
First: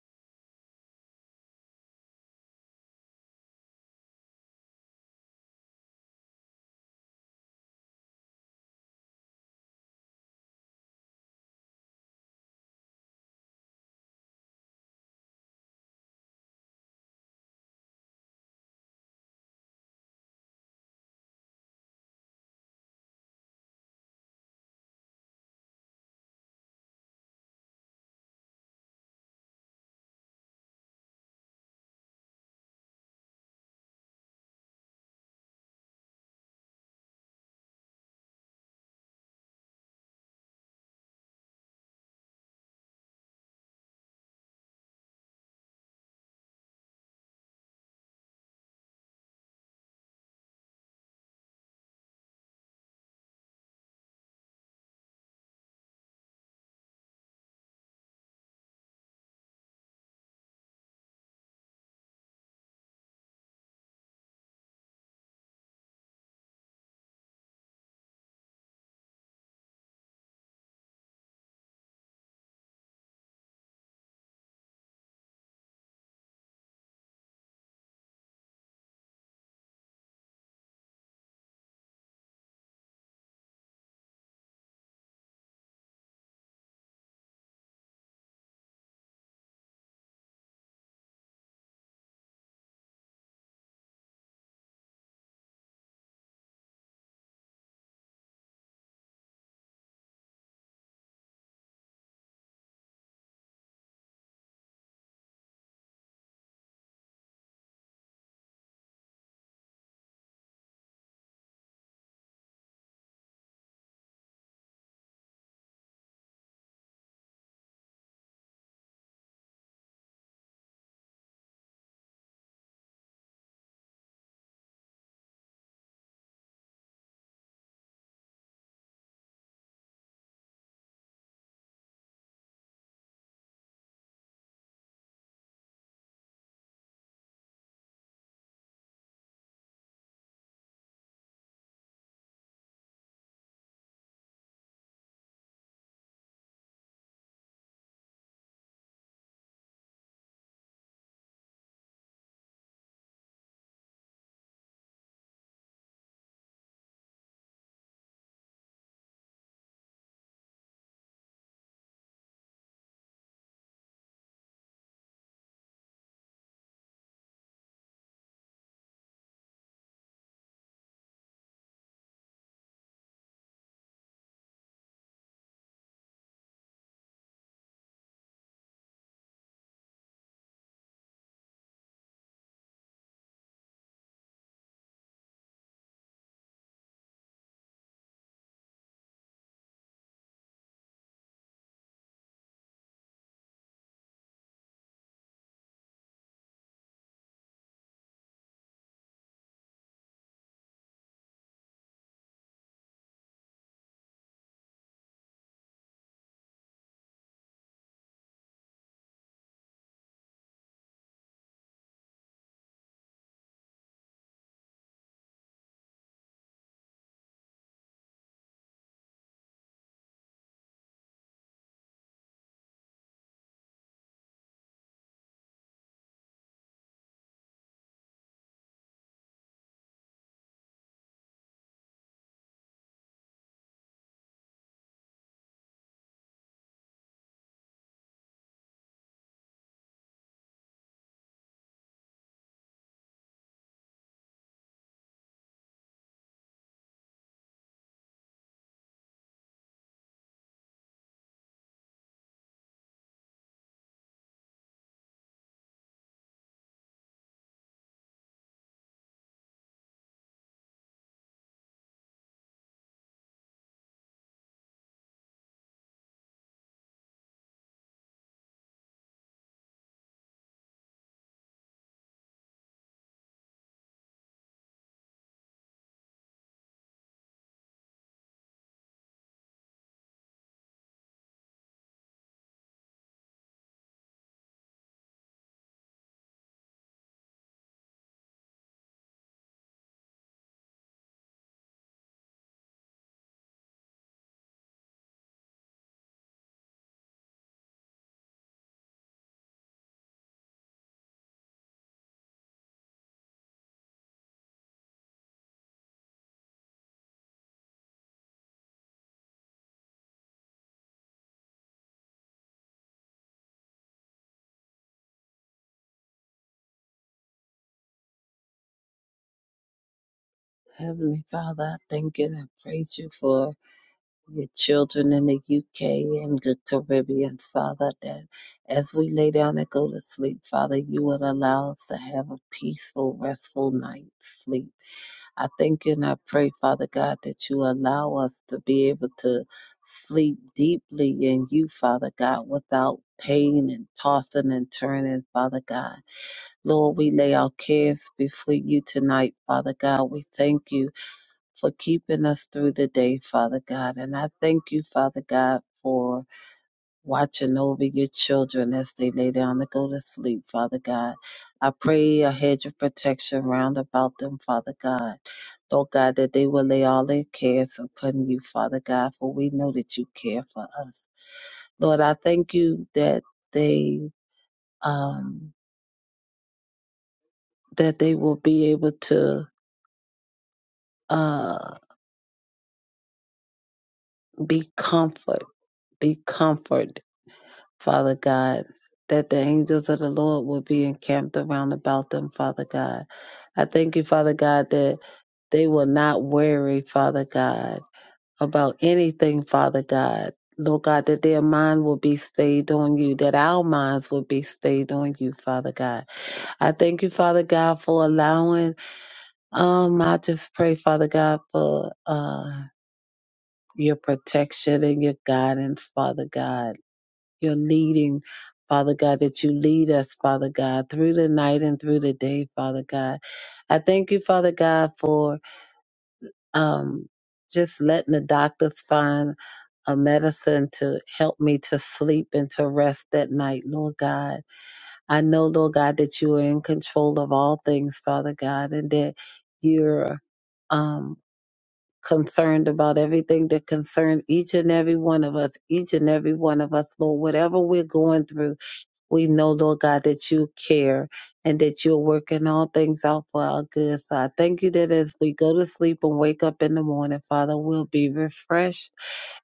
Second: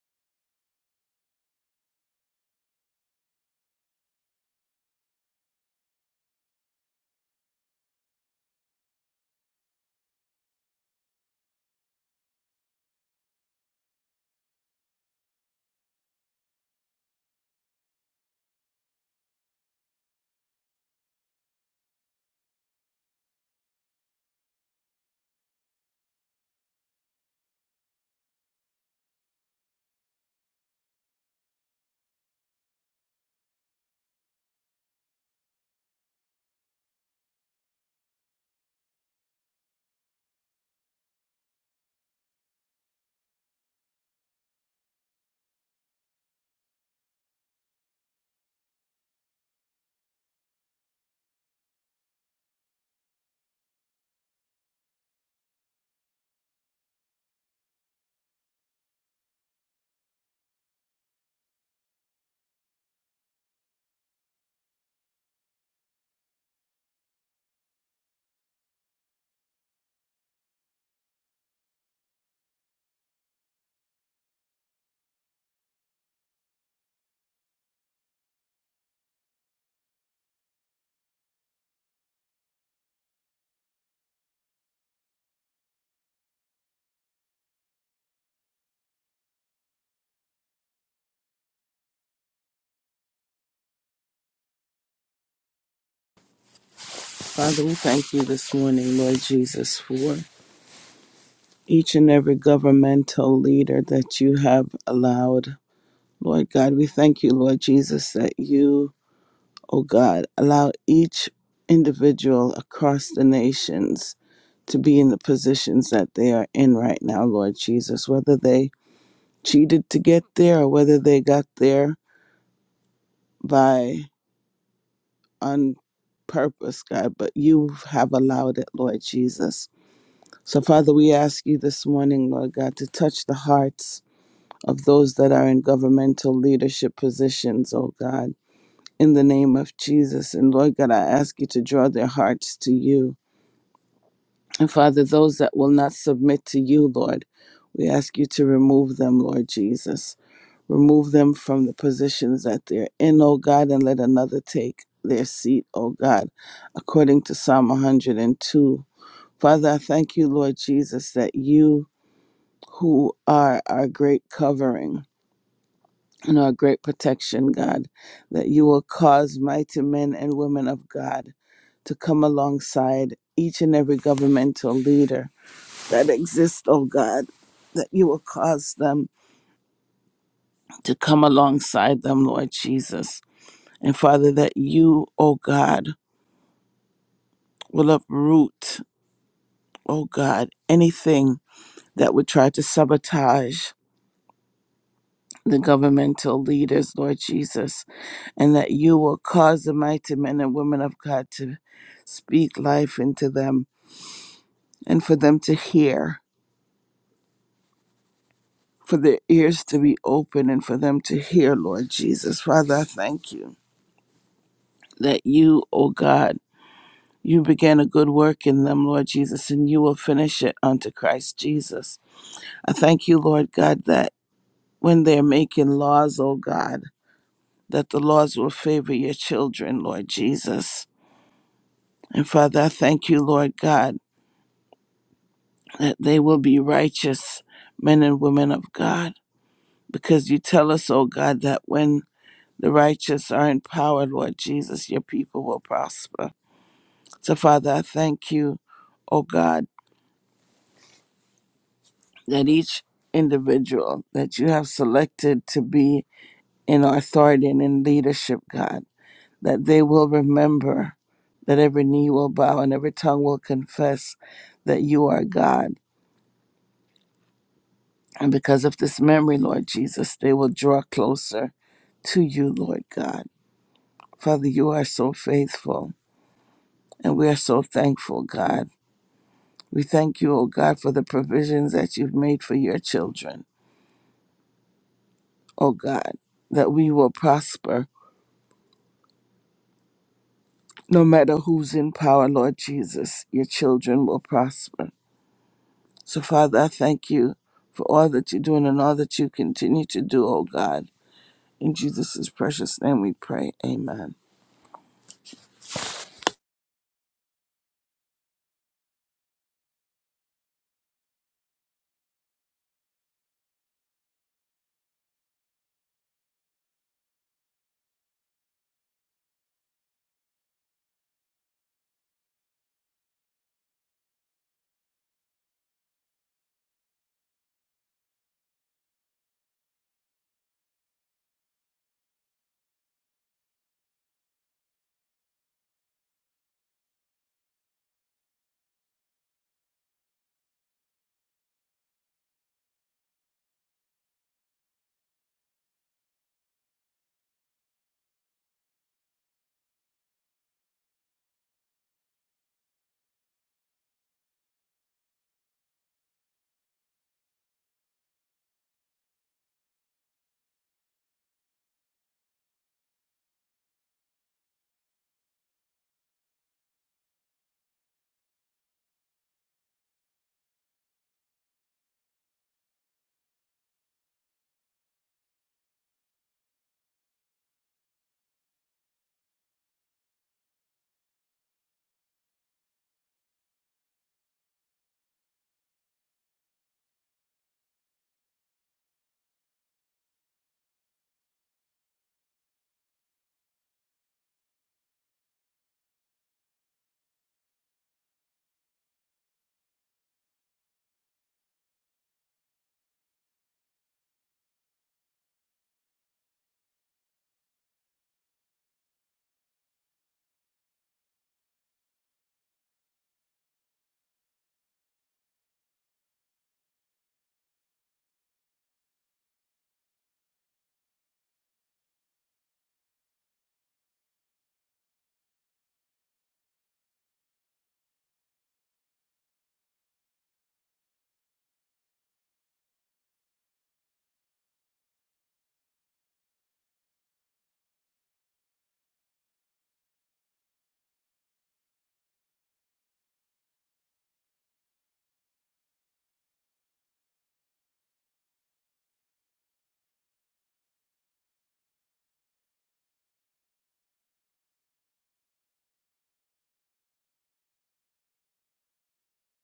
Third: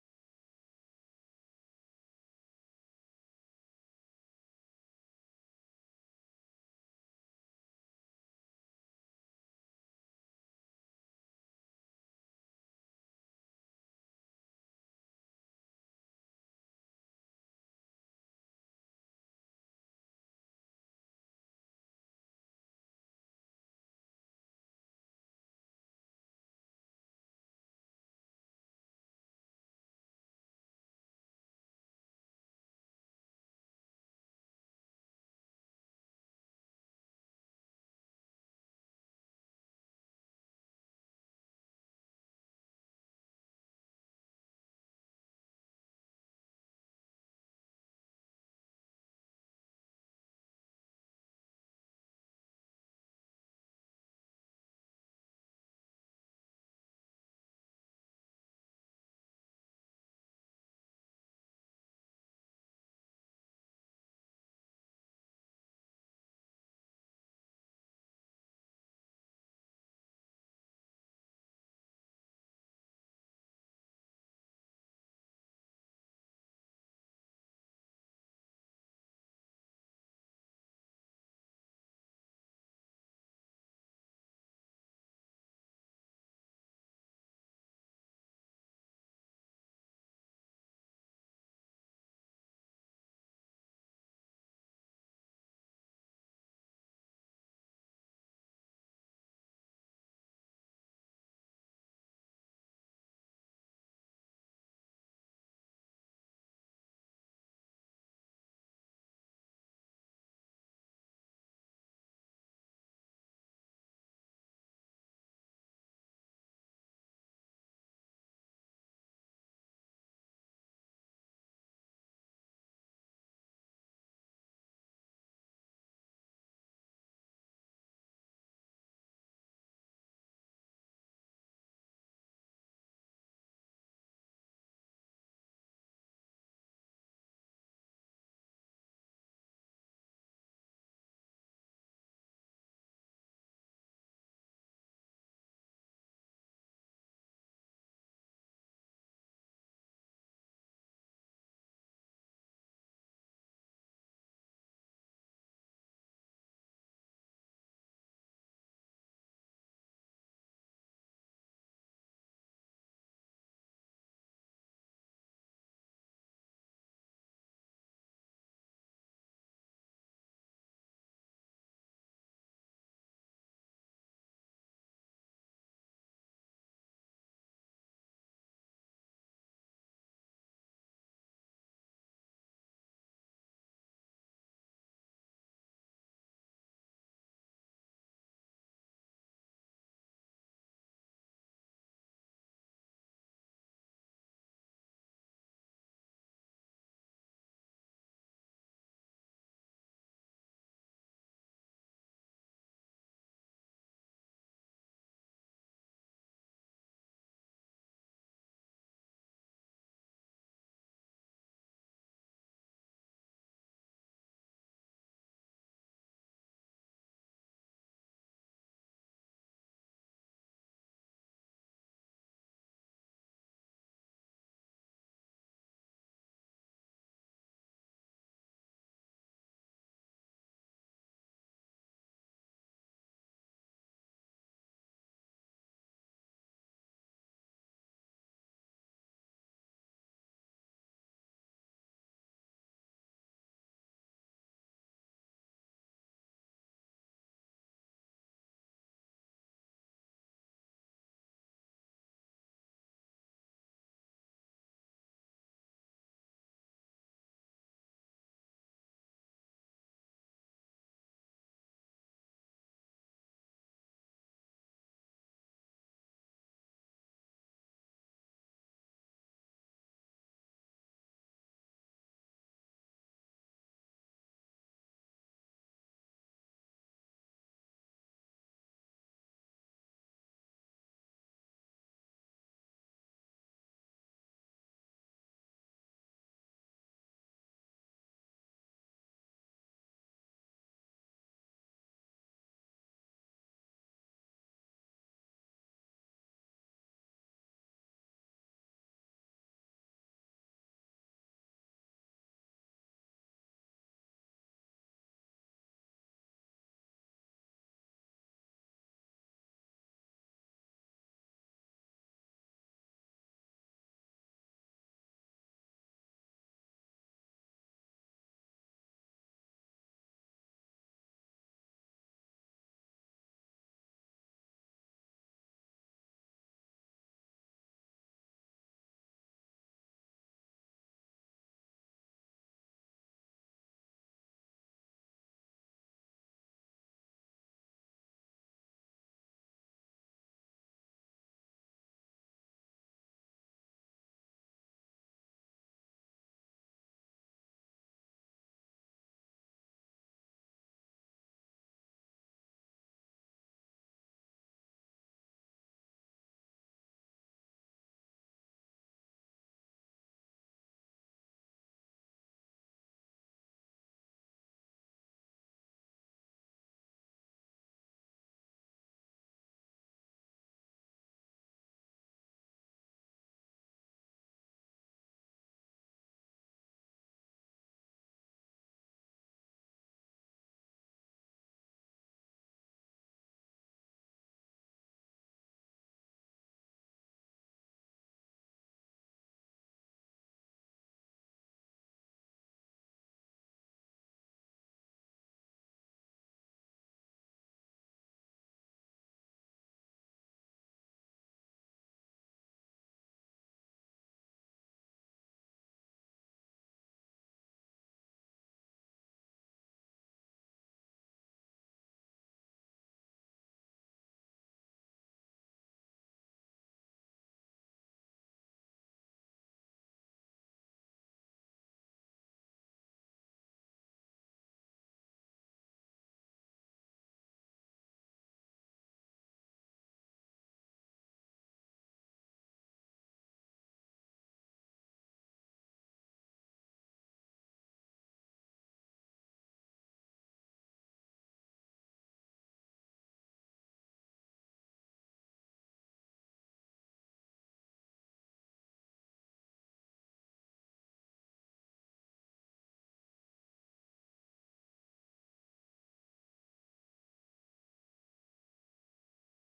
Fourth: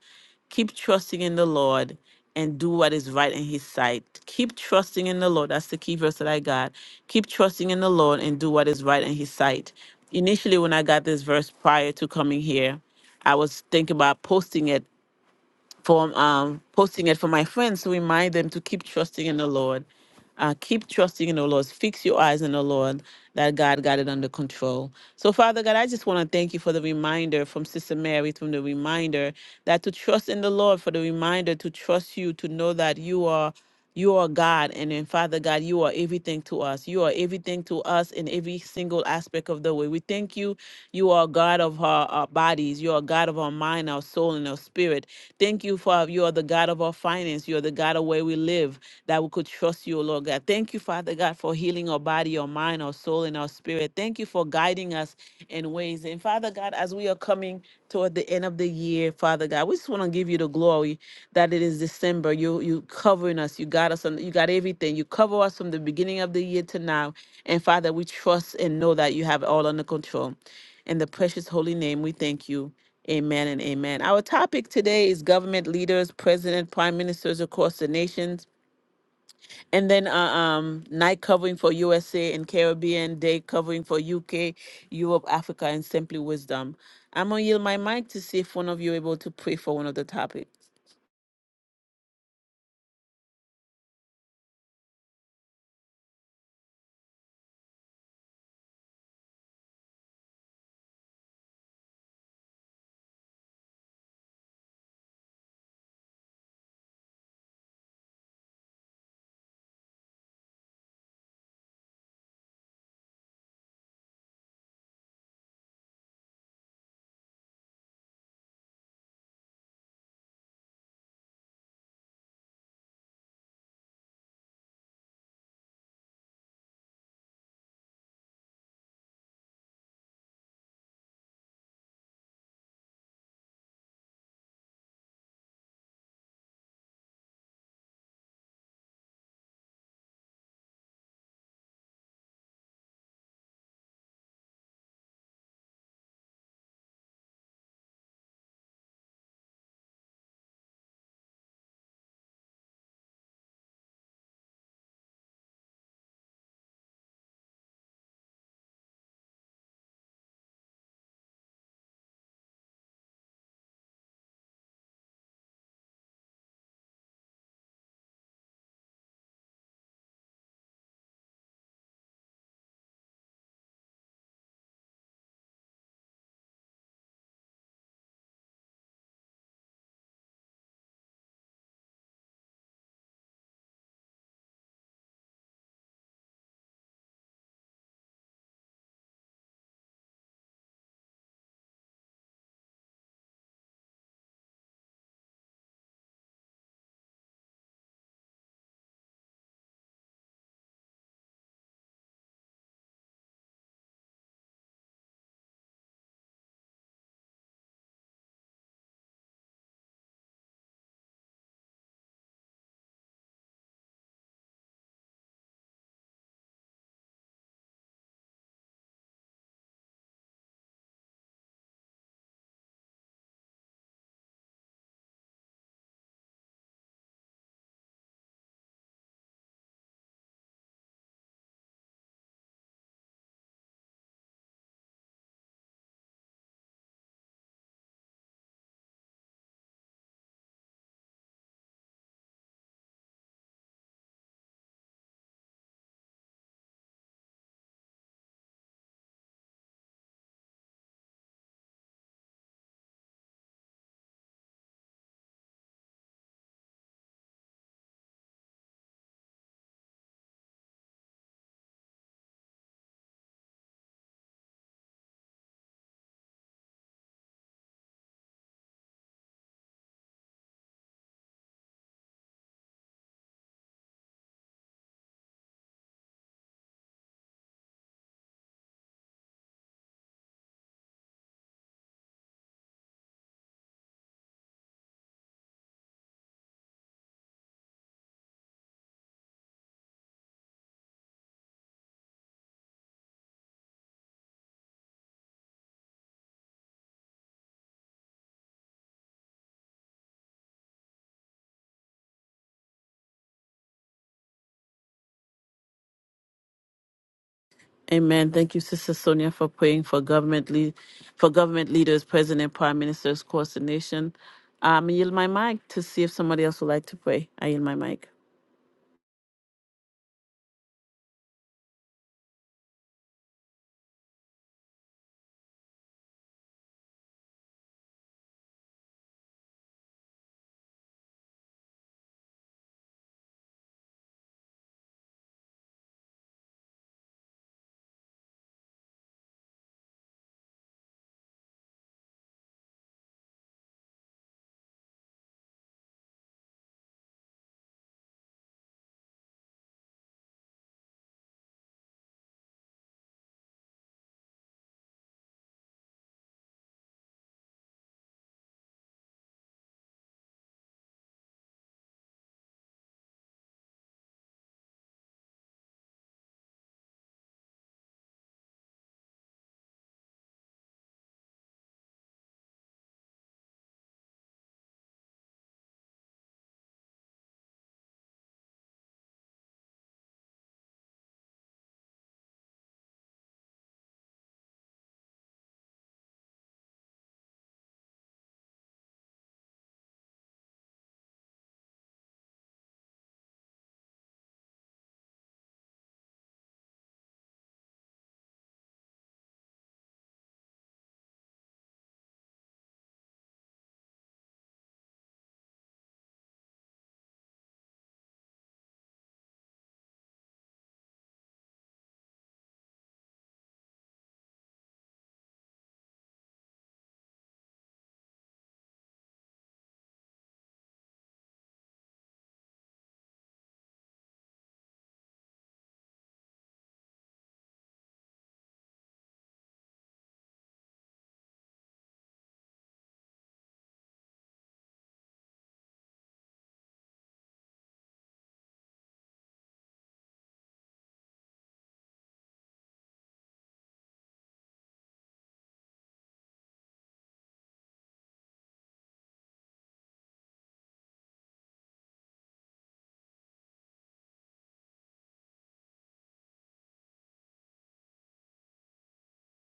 Keep trusting in the Lord and do what is right in His sight. Keep trusting in the Lord. That's the key verse that I got. Keep trusting in the Lord and do what is right in His sight. Initially, when I got this verse prior to coming here, I was thinking about posting it for um, posting it for my friends to remind them to keep trusting in the Lord. Uh, keep trusting in the Lord. Fix your eyes in the Lord that God got it under control. So, Father God, I just want to thank you for the reminder from Sister Mary, from the reminder that to trust in the Lord, for the reminder to trust you, to know that you are. You are God, and then Father God, you are everything to us. You are everything to us in every single aspect of the way. We thank you. You are God of our, our bodies. You are God of our mind, our soul, and our spirit. Thank you for uh, you are the God of our finance. You are the God of where we live, that we could trust you, O Lord God. Thank you, Father God, for healing our body, our mind, our soul, and our spirit. Thank you for guiding us in ways. And Father God, as we are coming toward the end of the year, Father God, we just want to give you the glory that it is December. You you covering us. You got us on you got everything. You cover us from the beginning of the year to now. And Father, we trust and know that you have it all under control. In the precious holy name, we thank you. Amen and amen. Our topic today is government leaders, president, prime ministers across the nations, and then uh, um, night covering for USA and Caribbean, day covering for UK, Europe, Africa, and simply wisdom. I'm gonna yield my mic to see if one of you are able to pray for one of the topic. Father, we thank you this morning, Lord Jesus, for each and every governmental leader that you have allowed. Lord God, we thank you, Lord Jesus, that you, oh God, allow each individual across the nations to be in the positions that they are in right now, Lord Jesus, whether they cheated to get there or whether they got there by on purpose, God, but you have allowed it, Lord Jesus. So, Father, we ask you this morning, Lord God, to touch the hearts of those that are in governmental leadership positions, oh God, in the name of Jesus. And Lord God, I ask you to draw their hearts to you. And Father, those that will not submit to you, Lord, we ask you to remove them, Lord Jesus. Remove them from the positions that they're in, O God, and let another take their seat, O God, according to Psalm 102. Father, I thank you, Lord Jesus, that you, who are our great covering and our great protection, God, that you will cause mighty men and women of God to come alongside each and every governmental leader that exists, O God, that you will cause them to come alongside them, Lord Jesus And Father, that you, oh God, will uproot, oh God, anything that would try to sabotage the governmental leaders, Lord Jesus, and that you will cause the mighty men and women of God to speak life into them and for them to hear, for their ears to be open and for them to hear, Lord Jesus. Father, I thank you that you, O God, you began a good work in them, Lord Jesus, and you will finish it unto Christ Jesus. I thank you, Lord God, that when they're making laws, oh God, that the laws will favor your children, Lord Jesus. And Father, I thank you, Lord God, that they will be righteous men and women of God, because you tell us, oh God, that when the righteous are in power, Lord Jesus, your people will prosper. So, Father, I thank you, oh God, that each individual that you have selected to be in authority and in leadership, God. that they will remember that every knee will bow and every tongue will confess that you are God. And because of this memory, Lord Jesus, they will draw closer to you, Lord God. Father, you are so faithful and we are so thankful, God. We thank you, O God, for the provisions that you've made for your children, O God, that we will prosper no matter who's in power, Lord Jesus. Your children will prosper. So, Father, I thank you for all that you're doing and all that you continue to do, oh God. In Jesus' precious name we pray. Amen. Amen. Thank you, Sister Sonia, for praying for government lead, for government leaders, president, prime ministers, across the nation. Um, I yield my mic to see if somebody else would like to pray. I yield my mic. Heavenly Father, I thank you and I praise you for your children in the UK and the Caribbean, Father, that as we lay down and go to sleep, Father, you would allow us to have a peaceful, restful night's sleep. I thank you and I pray, Father God, that you allow us to be able to sleep deeply in you, Father God, without pain and tossing and turning, Father God. Lord, we lay our cares before you tonight, Father God. We thank you for keeping us through the day, Father God. And I thank you, Father God, for watching over your children as they lay down to go to sleep, Father God. I pray a hedge of protection round about them, Father God. Lord God, that they will lay all their cares upon you, Father God, for we know that you care for us. Lord, I thank you that they um that they will be able to uh be comfort, be comfort Father God, that the angels of the Lord will be encamped around about them, Father God. I thank you, Father God, that they will not worry, Father God, about anything, Father God. Lord God, that their mind will be stayed on you, that our minds will be stayed on you, Father God. I thank you, Father God, for allowing, um, I just pray, Father God, for, uh, your protection and your guidance, Father God your leading, Father God, that you lead us, Father God, through the night and through the day, Father God. I thank you, Father God, for um, just letting the doctors find a medicine to help me to sleep and to rest at night, Lord God. I know, Lord God, that you are in control of all things, Father God, and that you're um, concerned about everything that concerns each and every one of us, each and every one of us, Lord, whatever we're going through. We know, Lord God, that you care and that you're working all things out for our good. So I thank you that as we go to sleep and wake up in the morning, Father, we'll be refreshed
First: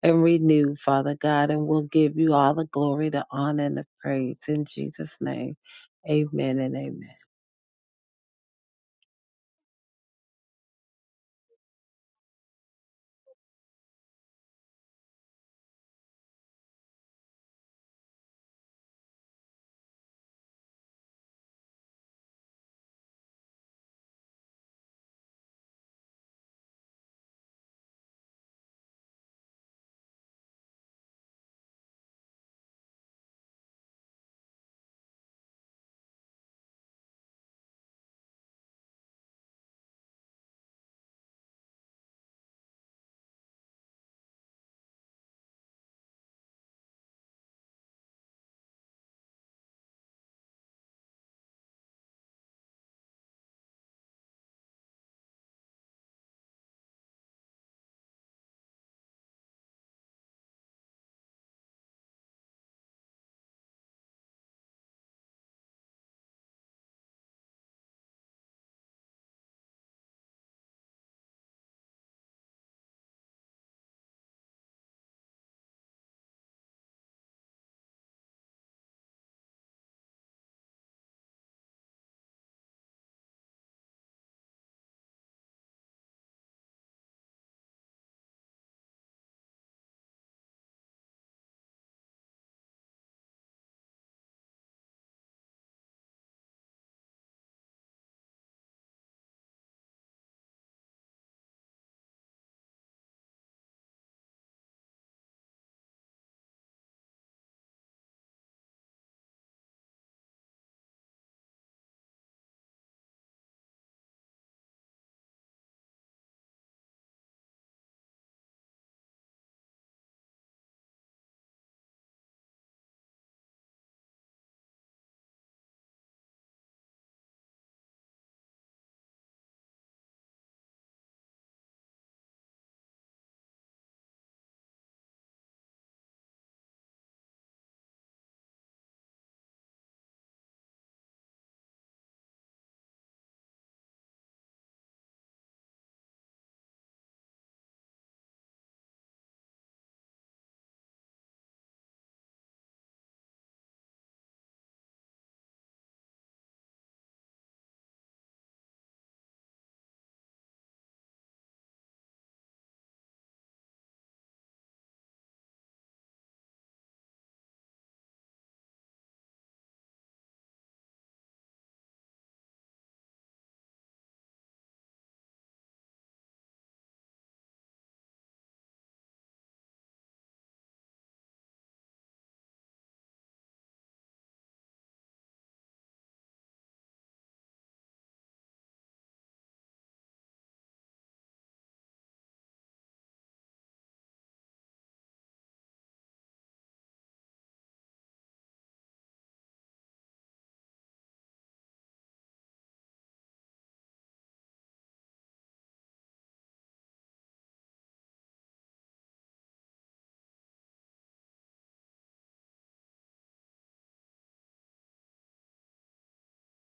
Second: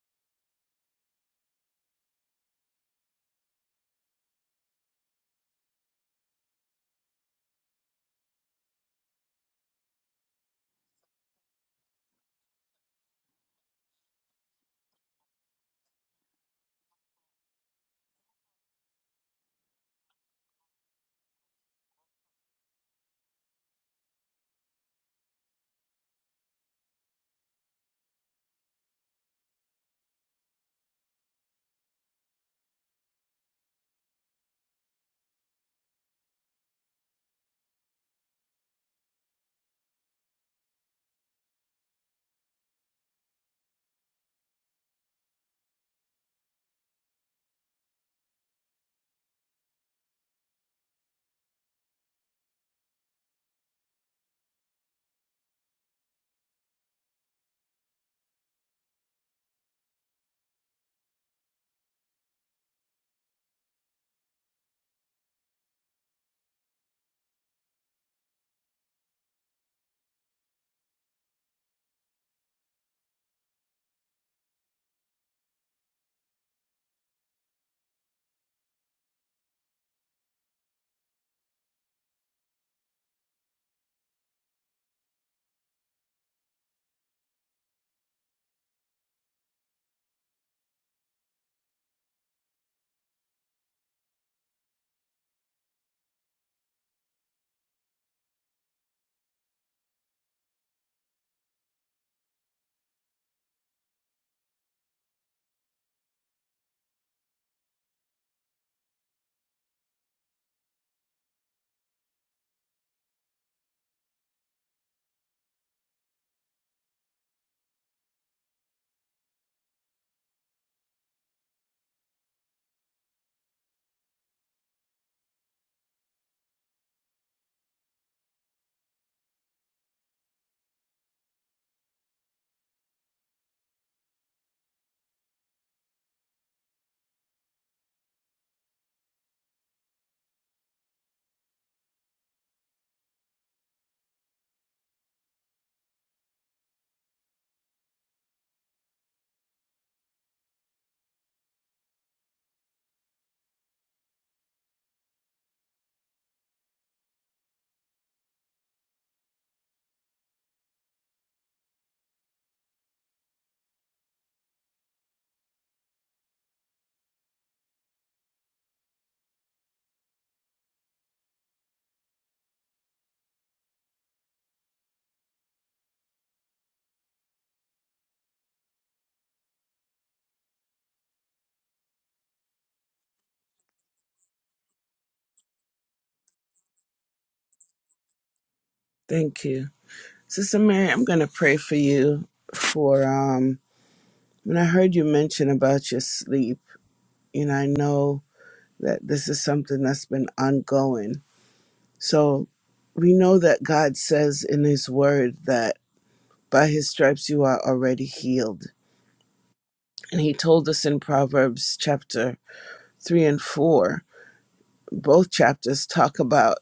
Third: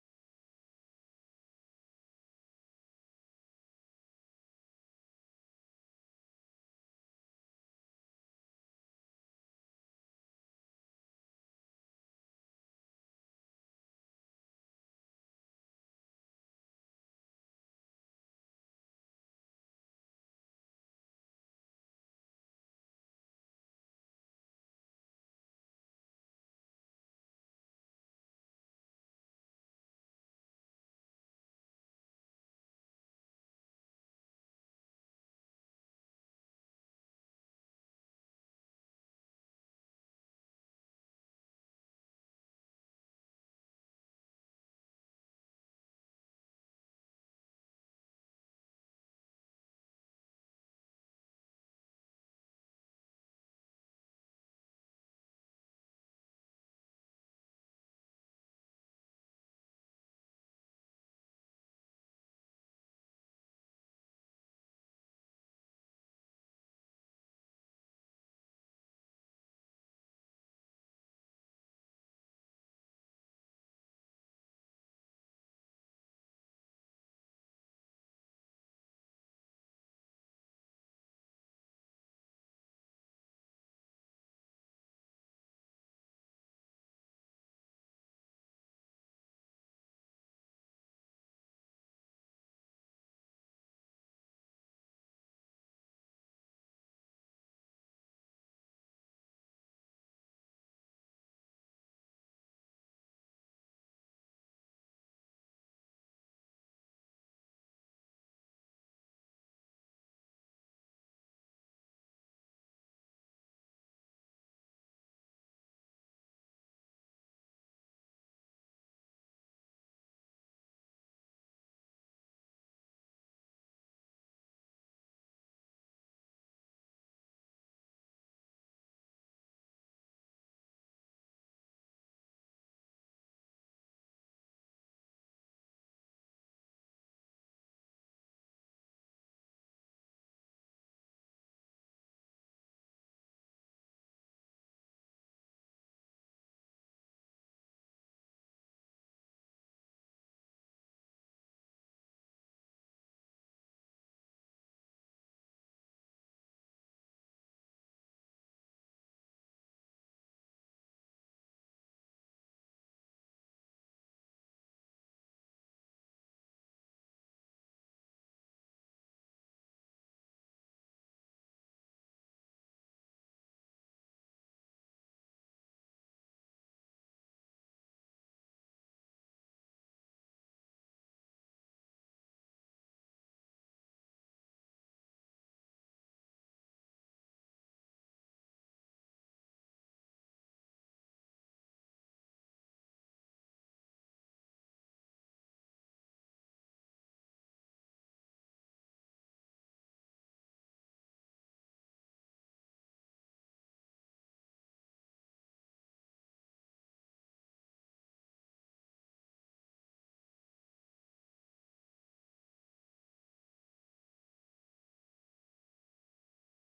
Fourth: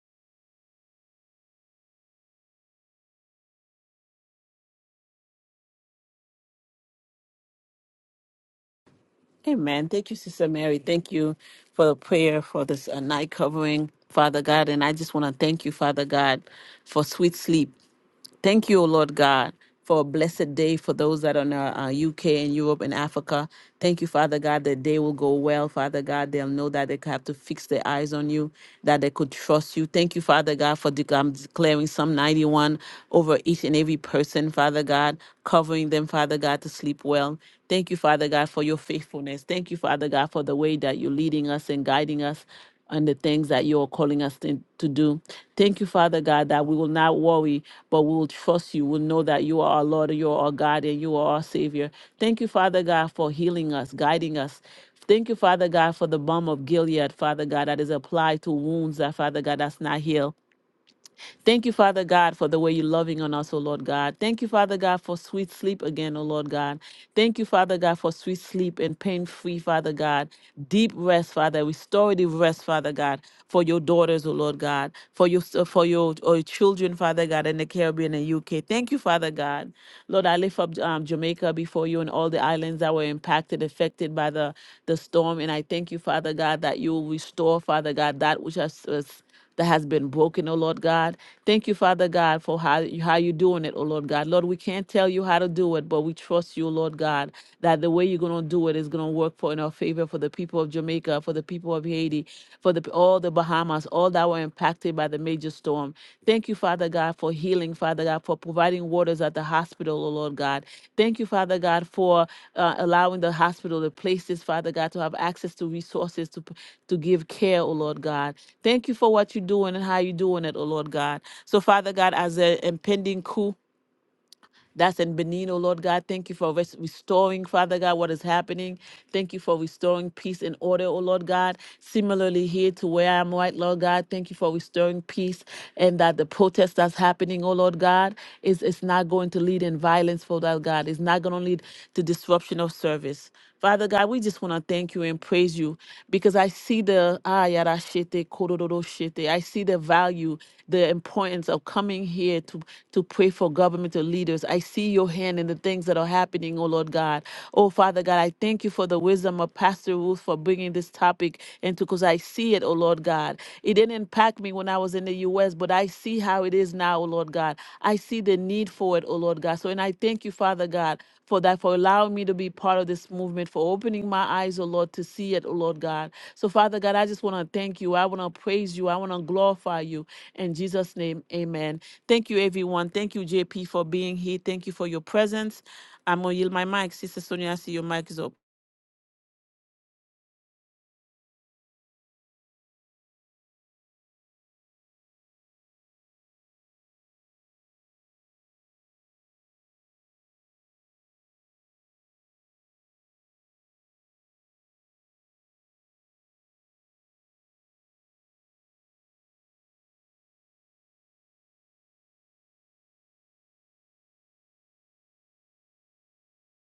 and renewed, Father God, and we'll give you all the glory, the honor, and the praise. In Jesus' name, amen and amen. Amen. Thank you, Sister Mary. Thank you for the prayer for this uh, night covering, Father God. And I just want to thank you, Father God, for sweet sleep. Thank you, O Lord God, for a blessed day for those that are in uh, uh, UK and Europe and Africa. Thank you, Father God, that day will go well. Father God, they'll know that they have to fix their eyes on you, that they could trust you. Thank you, Father God, for dec- um, declaring Psalm 91 over each and every person, Father God, covering them, Father God, to sleep well. Thank you, Father God, for your faithfulness. Thank you, Father God, for the way that you're leading us and guiding us and the things that you're calling us to to do. Thank you, Father God, that we will not worry, but we will trust you. We'll know that you are our Lord, you are our God, and you are our Savior. Thank you, Father God, for healing us, guiding us. Thank you, Father God, for the balm of Gilead, Father God, that is applied to wounds that, Father God, that's not healed. Thank you, Father God, for the way you're loving on us, O Lord God. Thank you, Father God, for sweet sleep again, O Lord God. Thank you, Father God, for sweet sleep and pain free, Father God. Deep rest, Father. Restorative rest, Father God, for your daughters, O Lord God, for your uh, for your, uh, children, Father God, in the Caribbean and UK. Thank you, Father God. Lord, I lift up um, Jamaica before you and all the islands that were impacted, affected by the, the storm. And I thank you, Father God, that you will restore, Father God, that which has was that has been broken, oh Lord God. Thank you, Father God, for how, how you're doing it, oh Lord God. Lord, we can't tell you how to do it, but we trust you, oh Lord God, that the way you're going to do it is going to work for in our favor for the people of Jamaica, for the people of Haiti, for the all the Bahamas, all that were impacted by the major storm. Thank you Thank you, Father God, for healing, Father God, for providing waters at the hospital, oh Lord God. Thank you, Father God, for uh, allowing the hospital, the places, Father God, to have access to resources to, p- to give care, oh Lord God. Thank you for what you're doing and how you're doing it, oh Lord God. So, Father God, as an impending coup, that's in Benin, oh Lord God. Thank you for res- restoring, Father God, what is happening. Thank you for restoring peace and order, oh Lord God. Similarly, here to where I am right, Lord God, thank you for restoring peace and that the protest that's happening, oh Lord God, is, is not going to lead in violence, for that God. It's not going to lead to disruption of service. Father God, we just want to thank you and praise you because I see the ah, yada shete, kororo shete. I see the value, the importance of coming here to, to pray for governmental leaders. I see your hand in the things that are happening, oh Lord God. Oh Father God, I thank you for the wisdom of Pastor Ruth for bringing this topic into because I see it, oh Lord God. It didn't impact me when I was in the U.S., but I see how it is now, oh Lord God. I see the need for it, oh Lord God. So, and I thank you, Father God for that, for allowing me to be part of this movement, for opening my eyes, oh Lord, to see it, oh Lord God. So, Father God, I just want to thank you. I want to praise you. I want to glorify you. In Jesus' name, amen. Thank you, everyone. Thank you, JP, for being here. Thank you for your presence. I'm going to yield my mic. Sister Sonia, I see your mic is up. Thank you. Sister Mary, I'm going to pray for you for um when I heard you mention about your sleep, and I know that this is something that's been ongoing. So we know that God says in his word that By his stripes you are already healed. And he told us in Proverbs chapter 3 and 4, both chapters talk about,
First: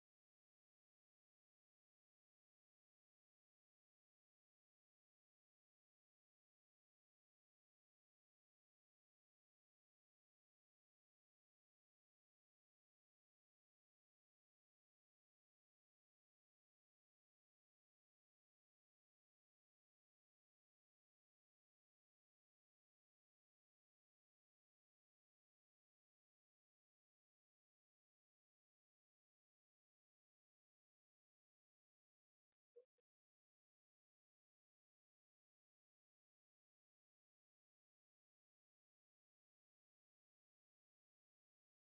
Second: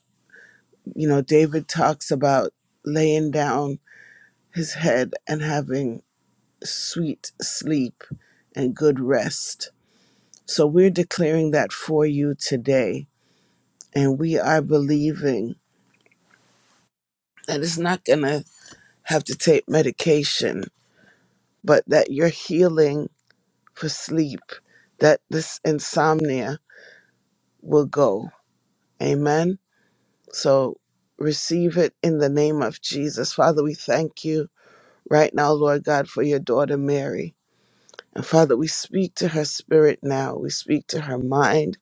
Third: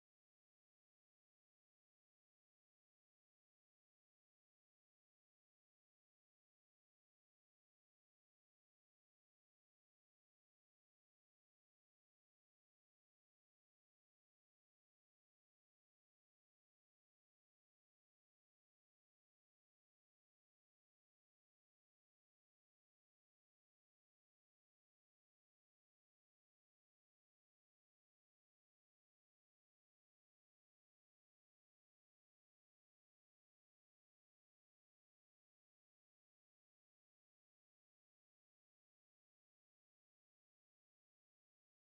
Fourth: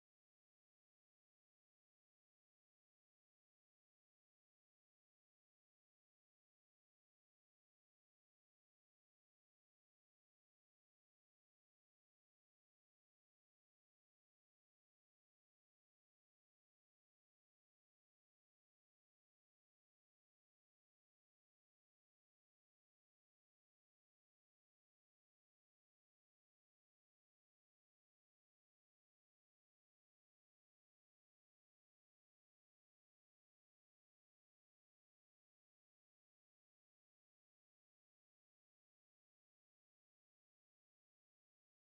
you know, David talks about laying down his head and having sweet sleep and good rest. So we're declaring that for you today. And we are believing that it's not going to have to take medication, but that your healing for sleep, that this insomnia will go Amen. So receive it in the name of Jesus. Father, we thank you right now, Lord God, for your daughter Mary. And Father, we speak to her spirit now, we speak to her mind,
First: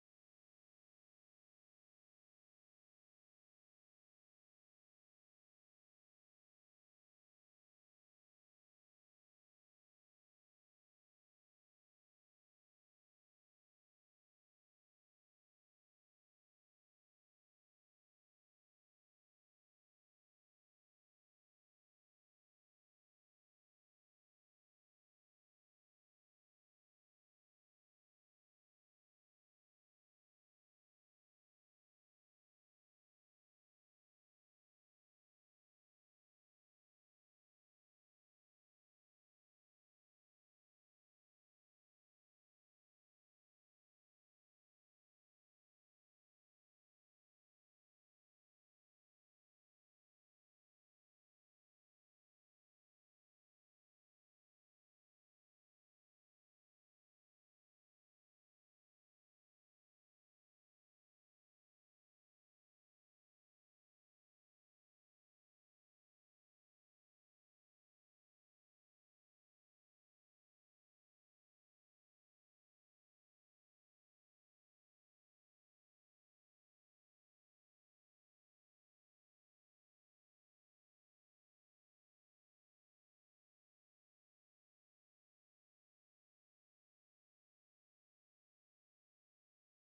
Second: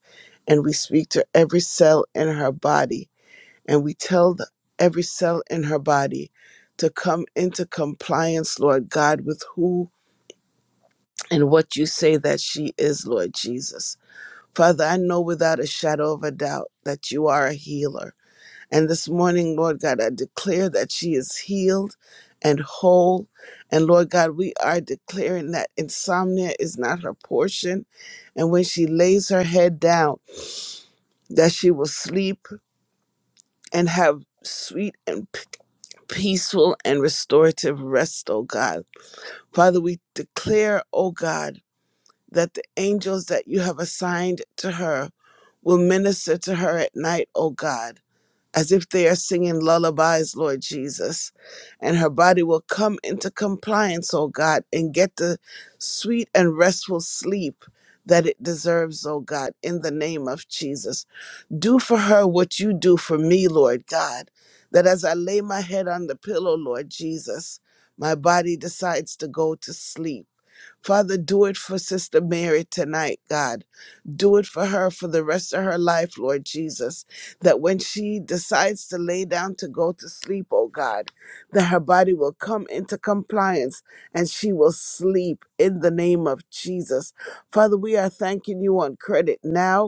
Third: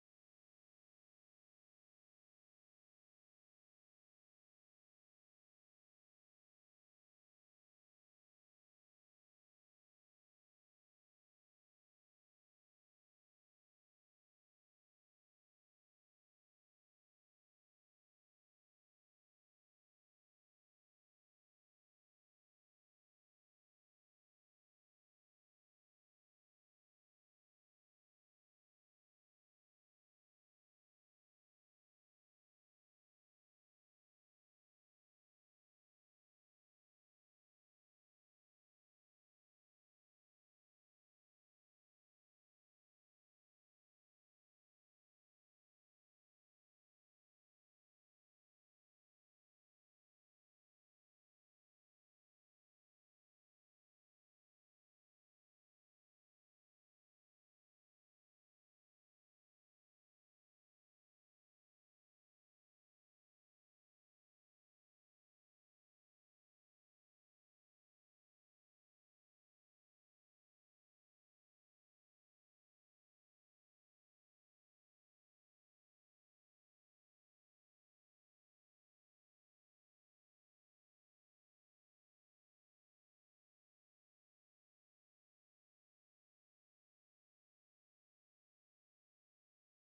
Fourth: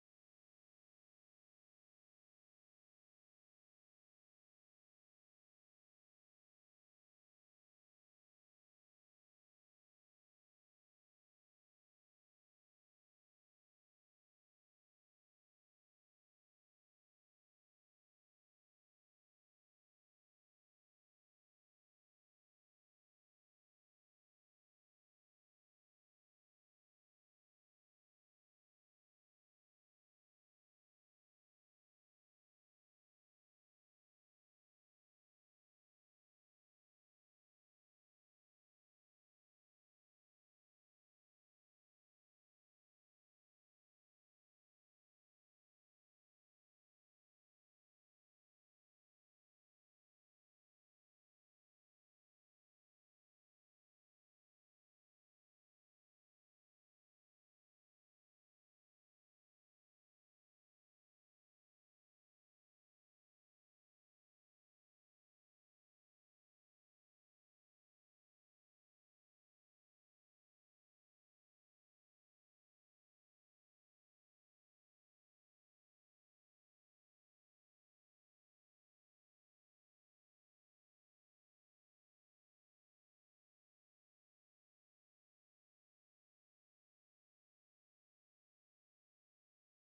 and we speak to every cell in her body. And we tell the, every cell in her body to come into compliance, Lord God, with who and what you say that she is, Lord Jesus. Father, I know without a shadow of a doubt that you are a healer. And this morning, Lord God, I declare that she is healed and whole. And Lord God, we are declaring that insomnia is not her portion. And when she lays her head down, that she will sleep and have sweet and p- peaceful and restorative rest, oh God. Father, we declare, oh God, that the angels that you have assigned to her will minister to her at night, oh God as if they are singing lullabies, Lord Jesus. And her body will come into compliance, oh God, and get the sweet and restful sleep that it deserves, oh God, in the name of Jesus. Do for her what you do for me, Lord God, that as I lay my head on the pillow, Lord Jesus, my body decides to go to sleep Father, do it for Sister Mary tonight, God. Do it for her for the rest of her life, Lord Jesus. That when she decides to lay down to go to sleep, oh God, that her body will come into compliance and she will sleep in the name of Jesus. Father, we are thanking you on credit now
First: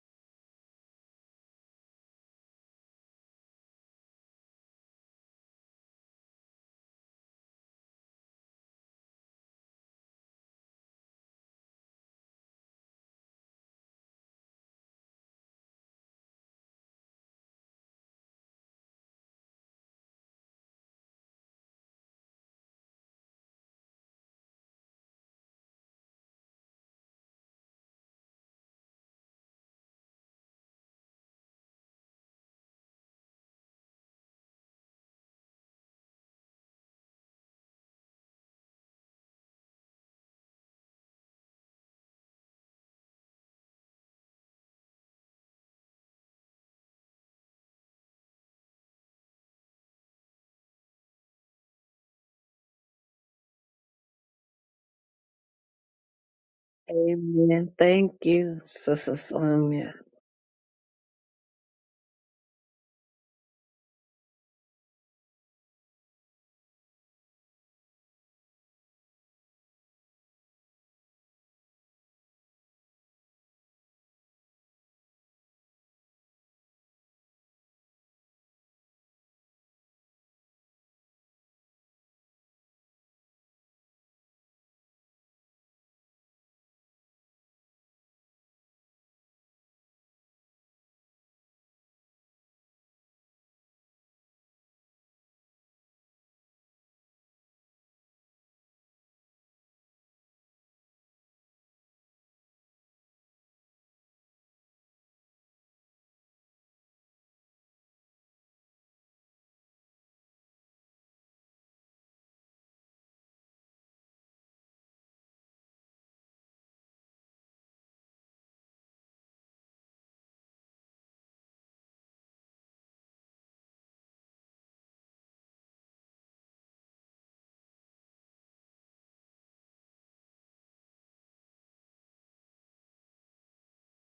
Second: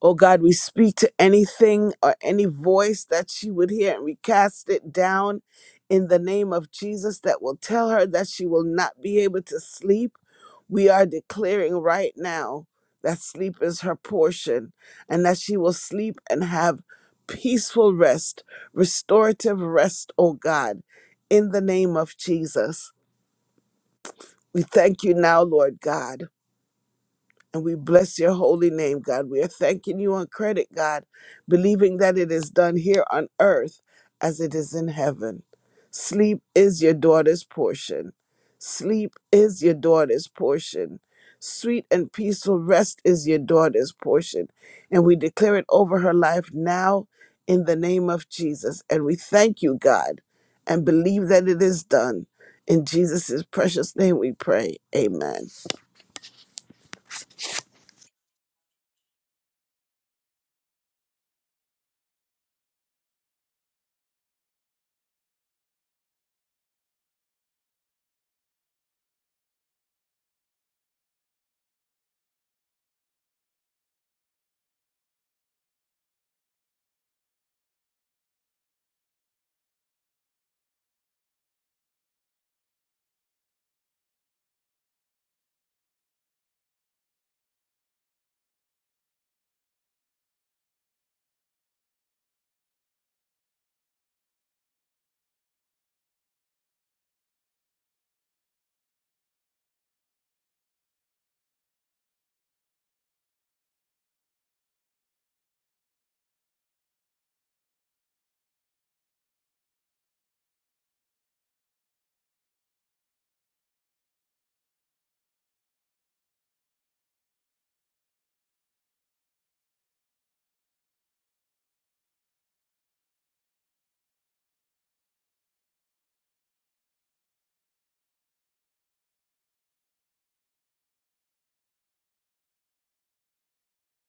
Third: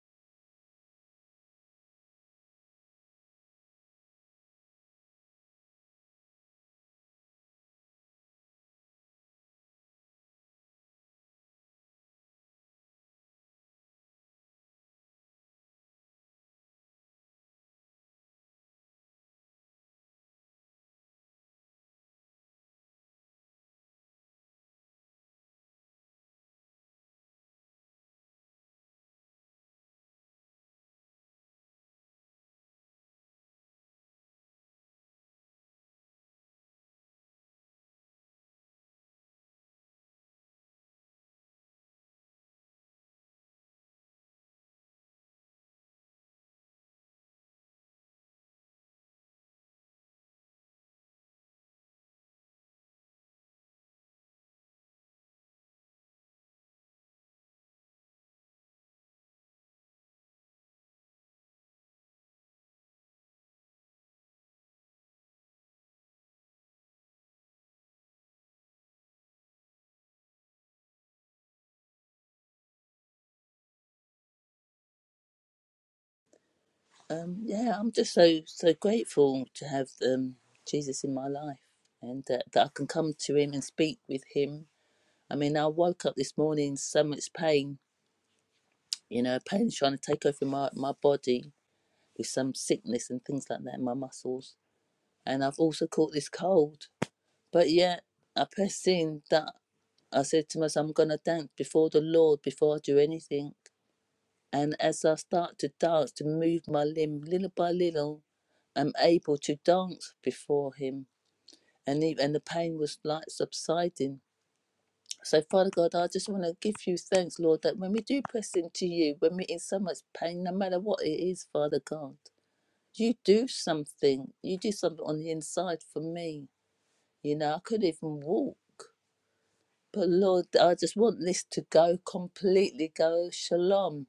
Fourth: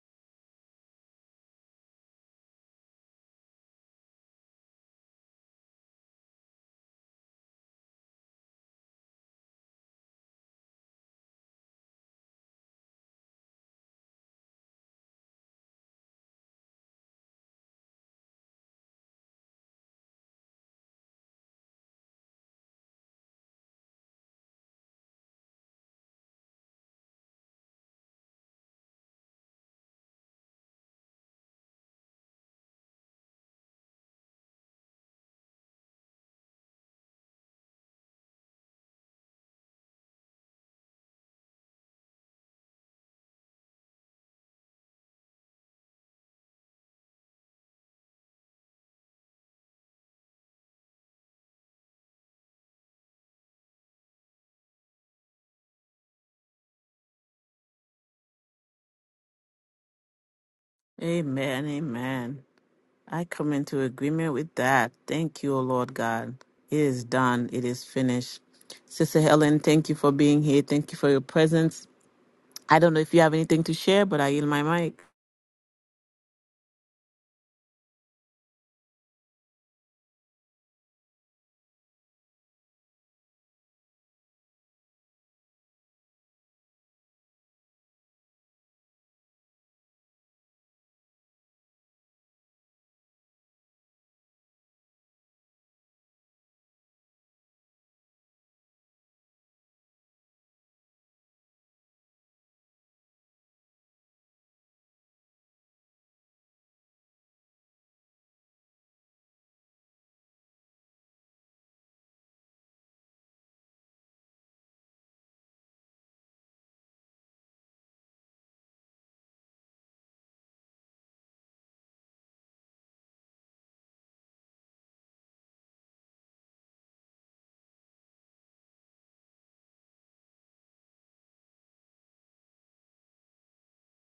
Oh God, we speak to anything or any voice that she would hear, and we cast it down in the name of Jesus that will tell her that she will not be able to sleep. We are declaring right now that sleep is her portion and that she will sleep and have peaceful rest, restorative rest, oh God, in the name of Jesus. We thank you now, Lord God and we bless your holy name, God. We are thanking you on credit, God, believing that it is done here on earth as it is in heaven. Sleep is your daughter's portion. Sleep is your daughter's portion. Sweet and peaceful rest is your daughter's portion. And we declare it over her life now in the name of Jesus. And we thank you, God, and believe that it is done. In Jesus' precious name we pray. Amen. Amen. Thank you, Sister Sonia. Amen. Amen. I come into agreement with that. Thank you, O Lord God. It is done. It is finished. Sister Helen, thank you for being here. Thank you for your presence. I don't know if you have anything to share, but I yield my mic. Um, yeah, I'm just so so grateful to have um, Jesus in my life, and that, that I can come to Him and speak with Him. I mean, I woke up this morning in so much pain, you know, pain trying to take over my my body with some sickness and things like that in my muscles, and I've also caught this cold. But yet, I pressed in that I said to myself, I'm gonna dance before the Lord before I do anything. And as I start to dance, to move my limb little by little, I'm able to dance before Him. And, he, and the pain was like subsiding. So, Father God, I just want to give you thanks, Lord, that when we do press into you, when we're in so much pain, no matter what it is, Father God, you do something. You do something on the inside for me. You know, I couldn't even walk. But Lord, I just want this to go completely go shalom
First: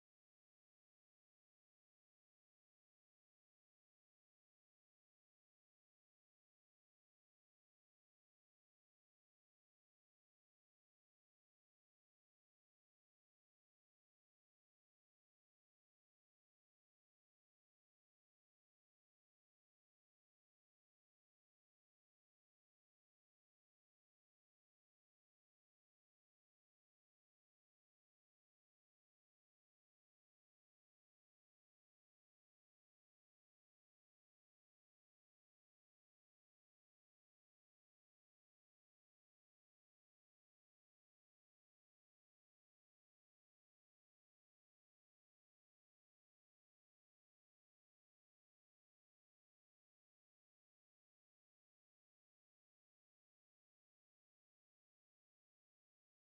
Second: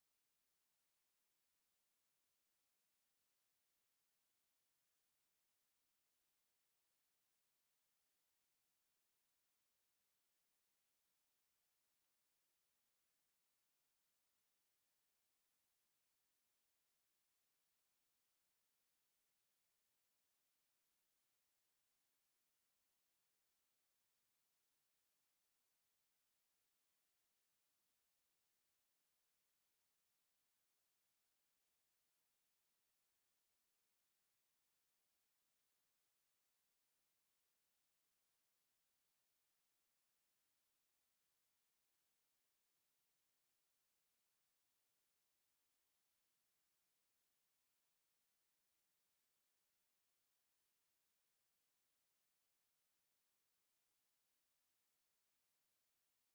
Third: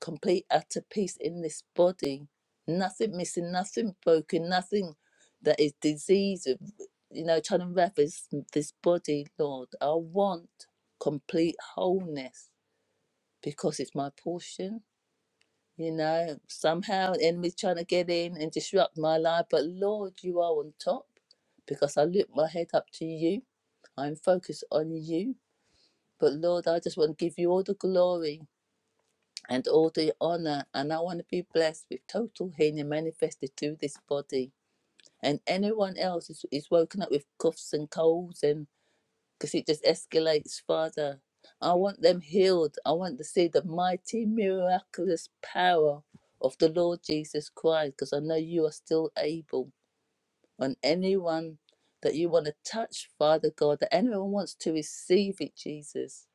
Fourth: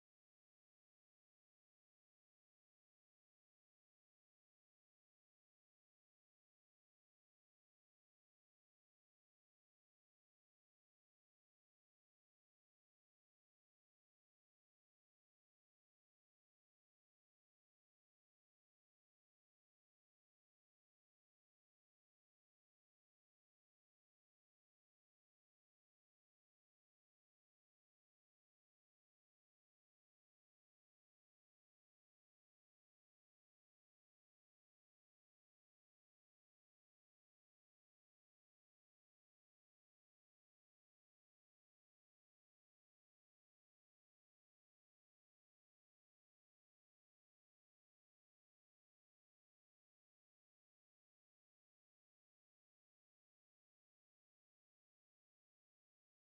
complete utter peace in this body. Nothing missing, nothing broken, nothing that is disease, you know, trying to wrap this, this body, Lord. I want complete wholeness because it's my portion. You know, somehow the enemy's trying to get in and disrupt my life, but Lord, you are on top because I lift my head up to you. I'm focused on you. But Lord, I just want to give you all the glory and all the honor, and I want to be blessed with total healing manifested through this body. And anyone else is, is woken up with coughs and colds, and because it just escalates further. I want them healed. I want to see the mighty, miraculous power of the Lord Jesus Christ, because I know you are still able. On anyone that you want to touch, Father God, that anyone wants to receive it, Jesus.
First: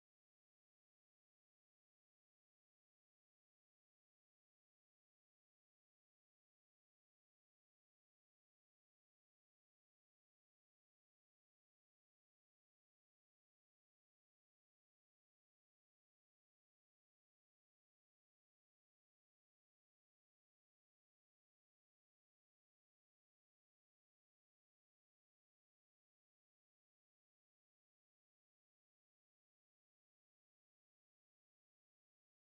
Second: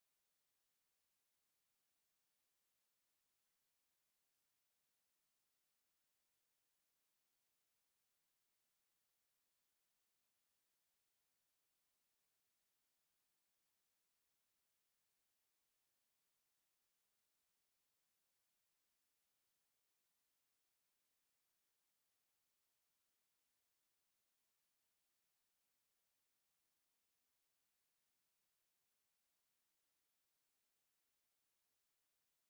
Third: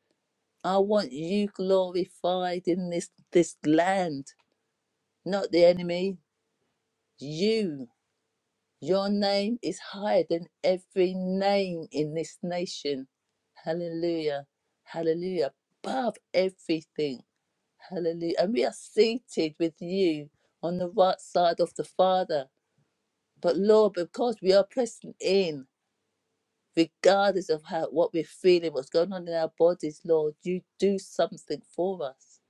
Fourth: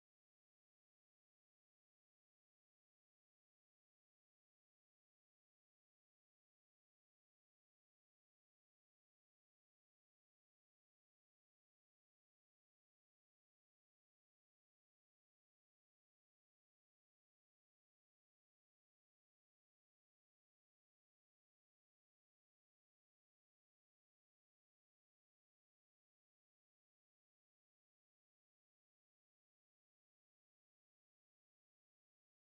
I want you glorified in this this land not the enemy. You, your name is higher than every name in this nation. Hallelujah. Hallelujah. Above everything. Hallelujah. And we are seated with you on the right side of the Father. But Lord, because we are pressing in, regardless of how what we're feeling, what's going on in our bodies, Lord, you do something for us.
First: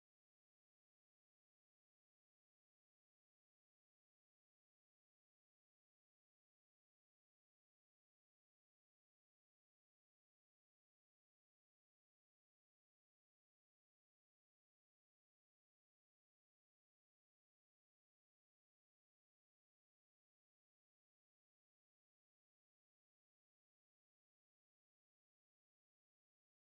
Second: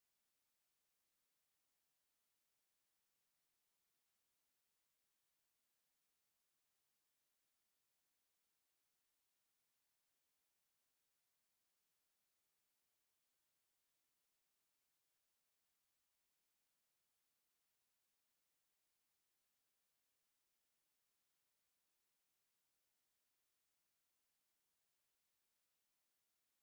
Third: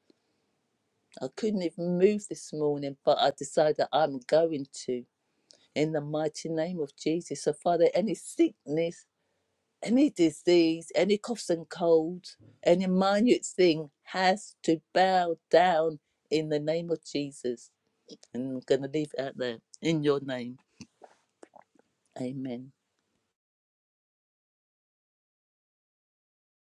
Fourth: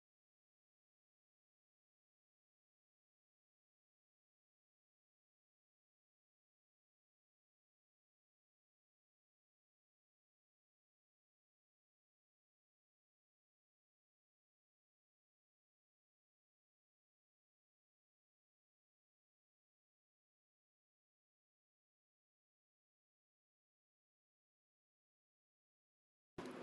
I couldn't even move this morning, but I decided I'm going to. in the mighty name of Jesus. So, Father, any sickness, any disease, any coughs and colds, any minute thing has to bow down in the name of Jesus. And I'm going to leave it out there in your name. Amen.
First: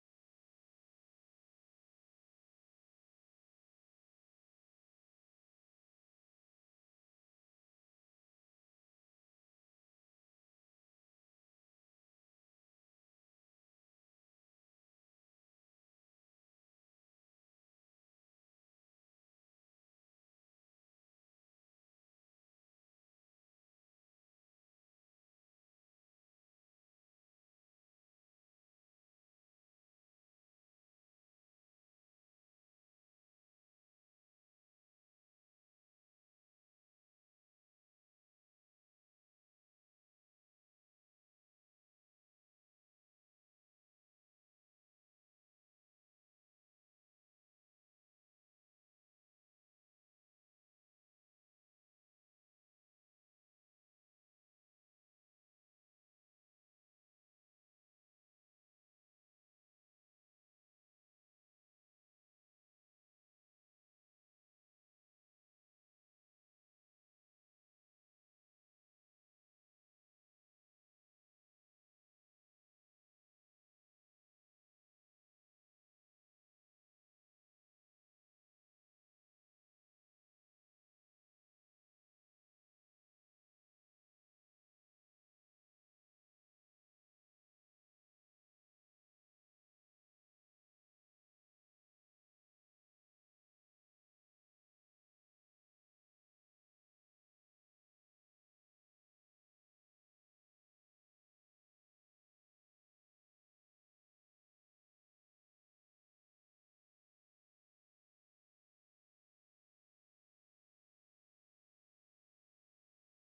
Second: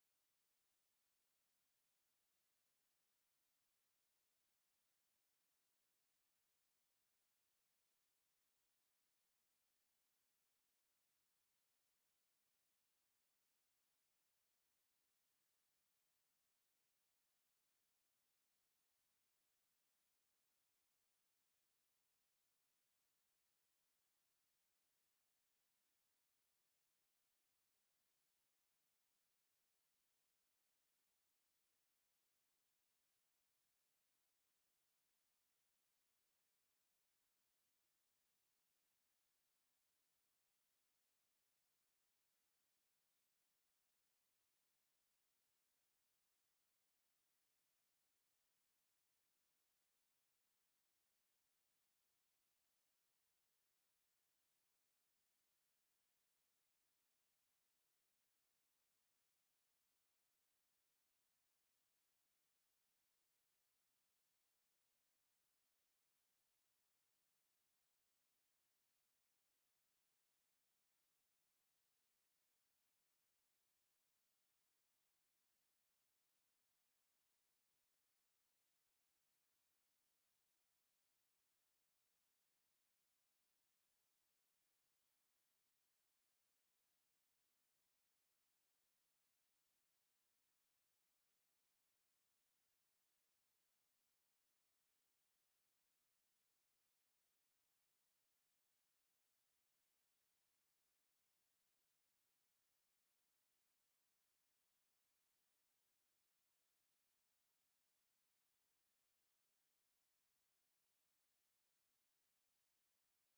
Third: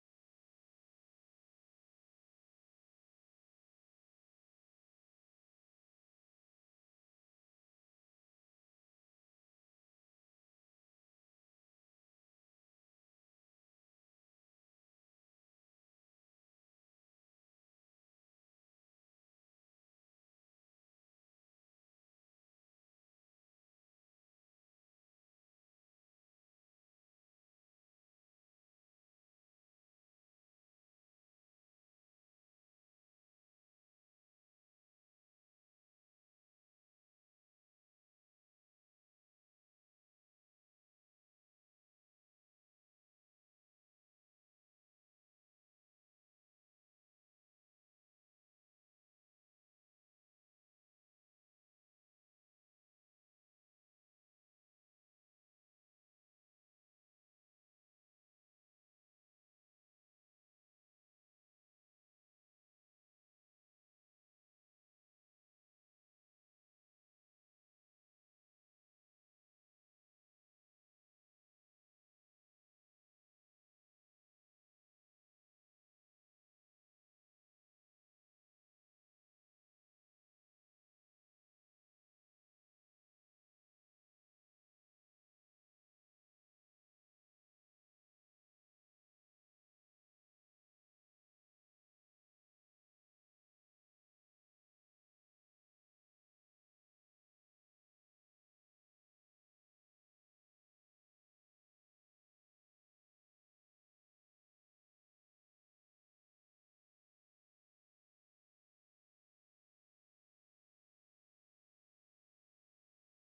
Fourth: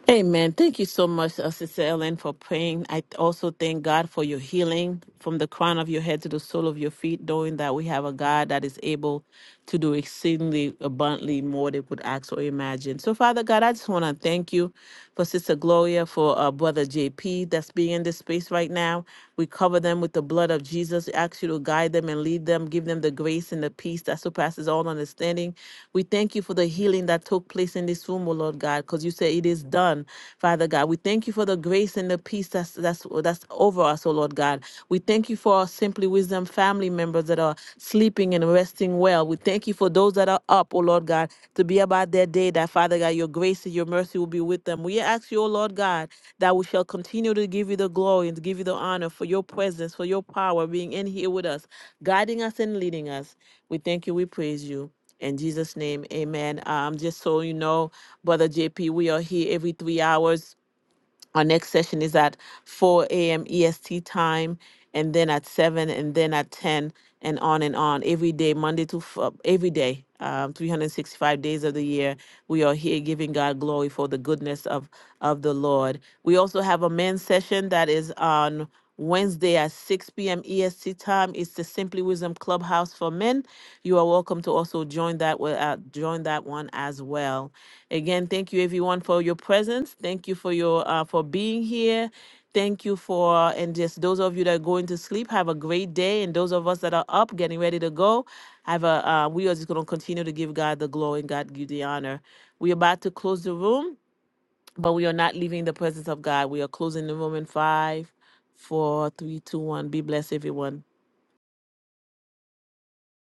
Amen. Thank you so much, uh, Sister Ellen, for praying. I also thank God for your healing from the crown of your head to the sole of your feet, knowing that we have a God that is able to do exceedingly abundantly more than we could ask or imagine. So, Father God, I just want to thank you for Sister Gloria, for uh, Brother JP that's being in this space right now. We cover them with the with the blood of Jesus. We ask you to guide them and lead them, give them the grace and the peace that surpasses all understanding. We thank you for the healing that took place in this room, O Lord God, because you say it is done, Father God. We thank you for the grace and the peace that's that's that's over us, O Lord God. We thank you for our Simply Wisdom family members that are sleeping and resting well. We thank you for those that are are up, O Lord God, to be about their day, that Father God, your grace and your mercy will be with them. We ask you, O Lord God, that we shall continue to give you the glory and to give you the honor for your presence, for your power being in here with us, guiding us and leading us. We thank you, we praise you. In Jesus' name, amen. Um, just so you know, Brother JP, we are here every three hours our next session is at 4 a.m. EST time, and then at 7, and then at 10, and on and on every day, Monday to f- uh, every day, um, 365 days of the year. We are here giving God glory for the goodness of of the Lord. We also have a men's session that is on. Wednesday at 6 p.m. EST time. It's the Simply Wisdom Clubhouse for Men. You are welcome to also join that wa- uh, join that one as well. Again, thank you everyone for your presence. Thank you for your uh, for being here. Thank you for and just those of you that are going to sleep, have a great day. And those of us that are up, getting ready to go, have a uh, we are just going to continue to give God the glory and God give the honor. We're about to close the room. But we are not leaving the presence of God. We are closing the room in five, four, three, two, one. Be blessed, everyone.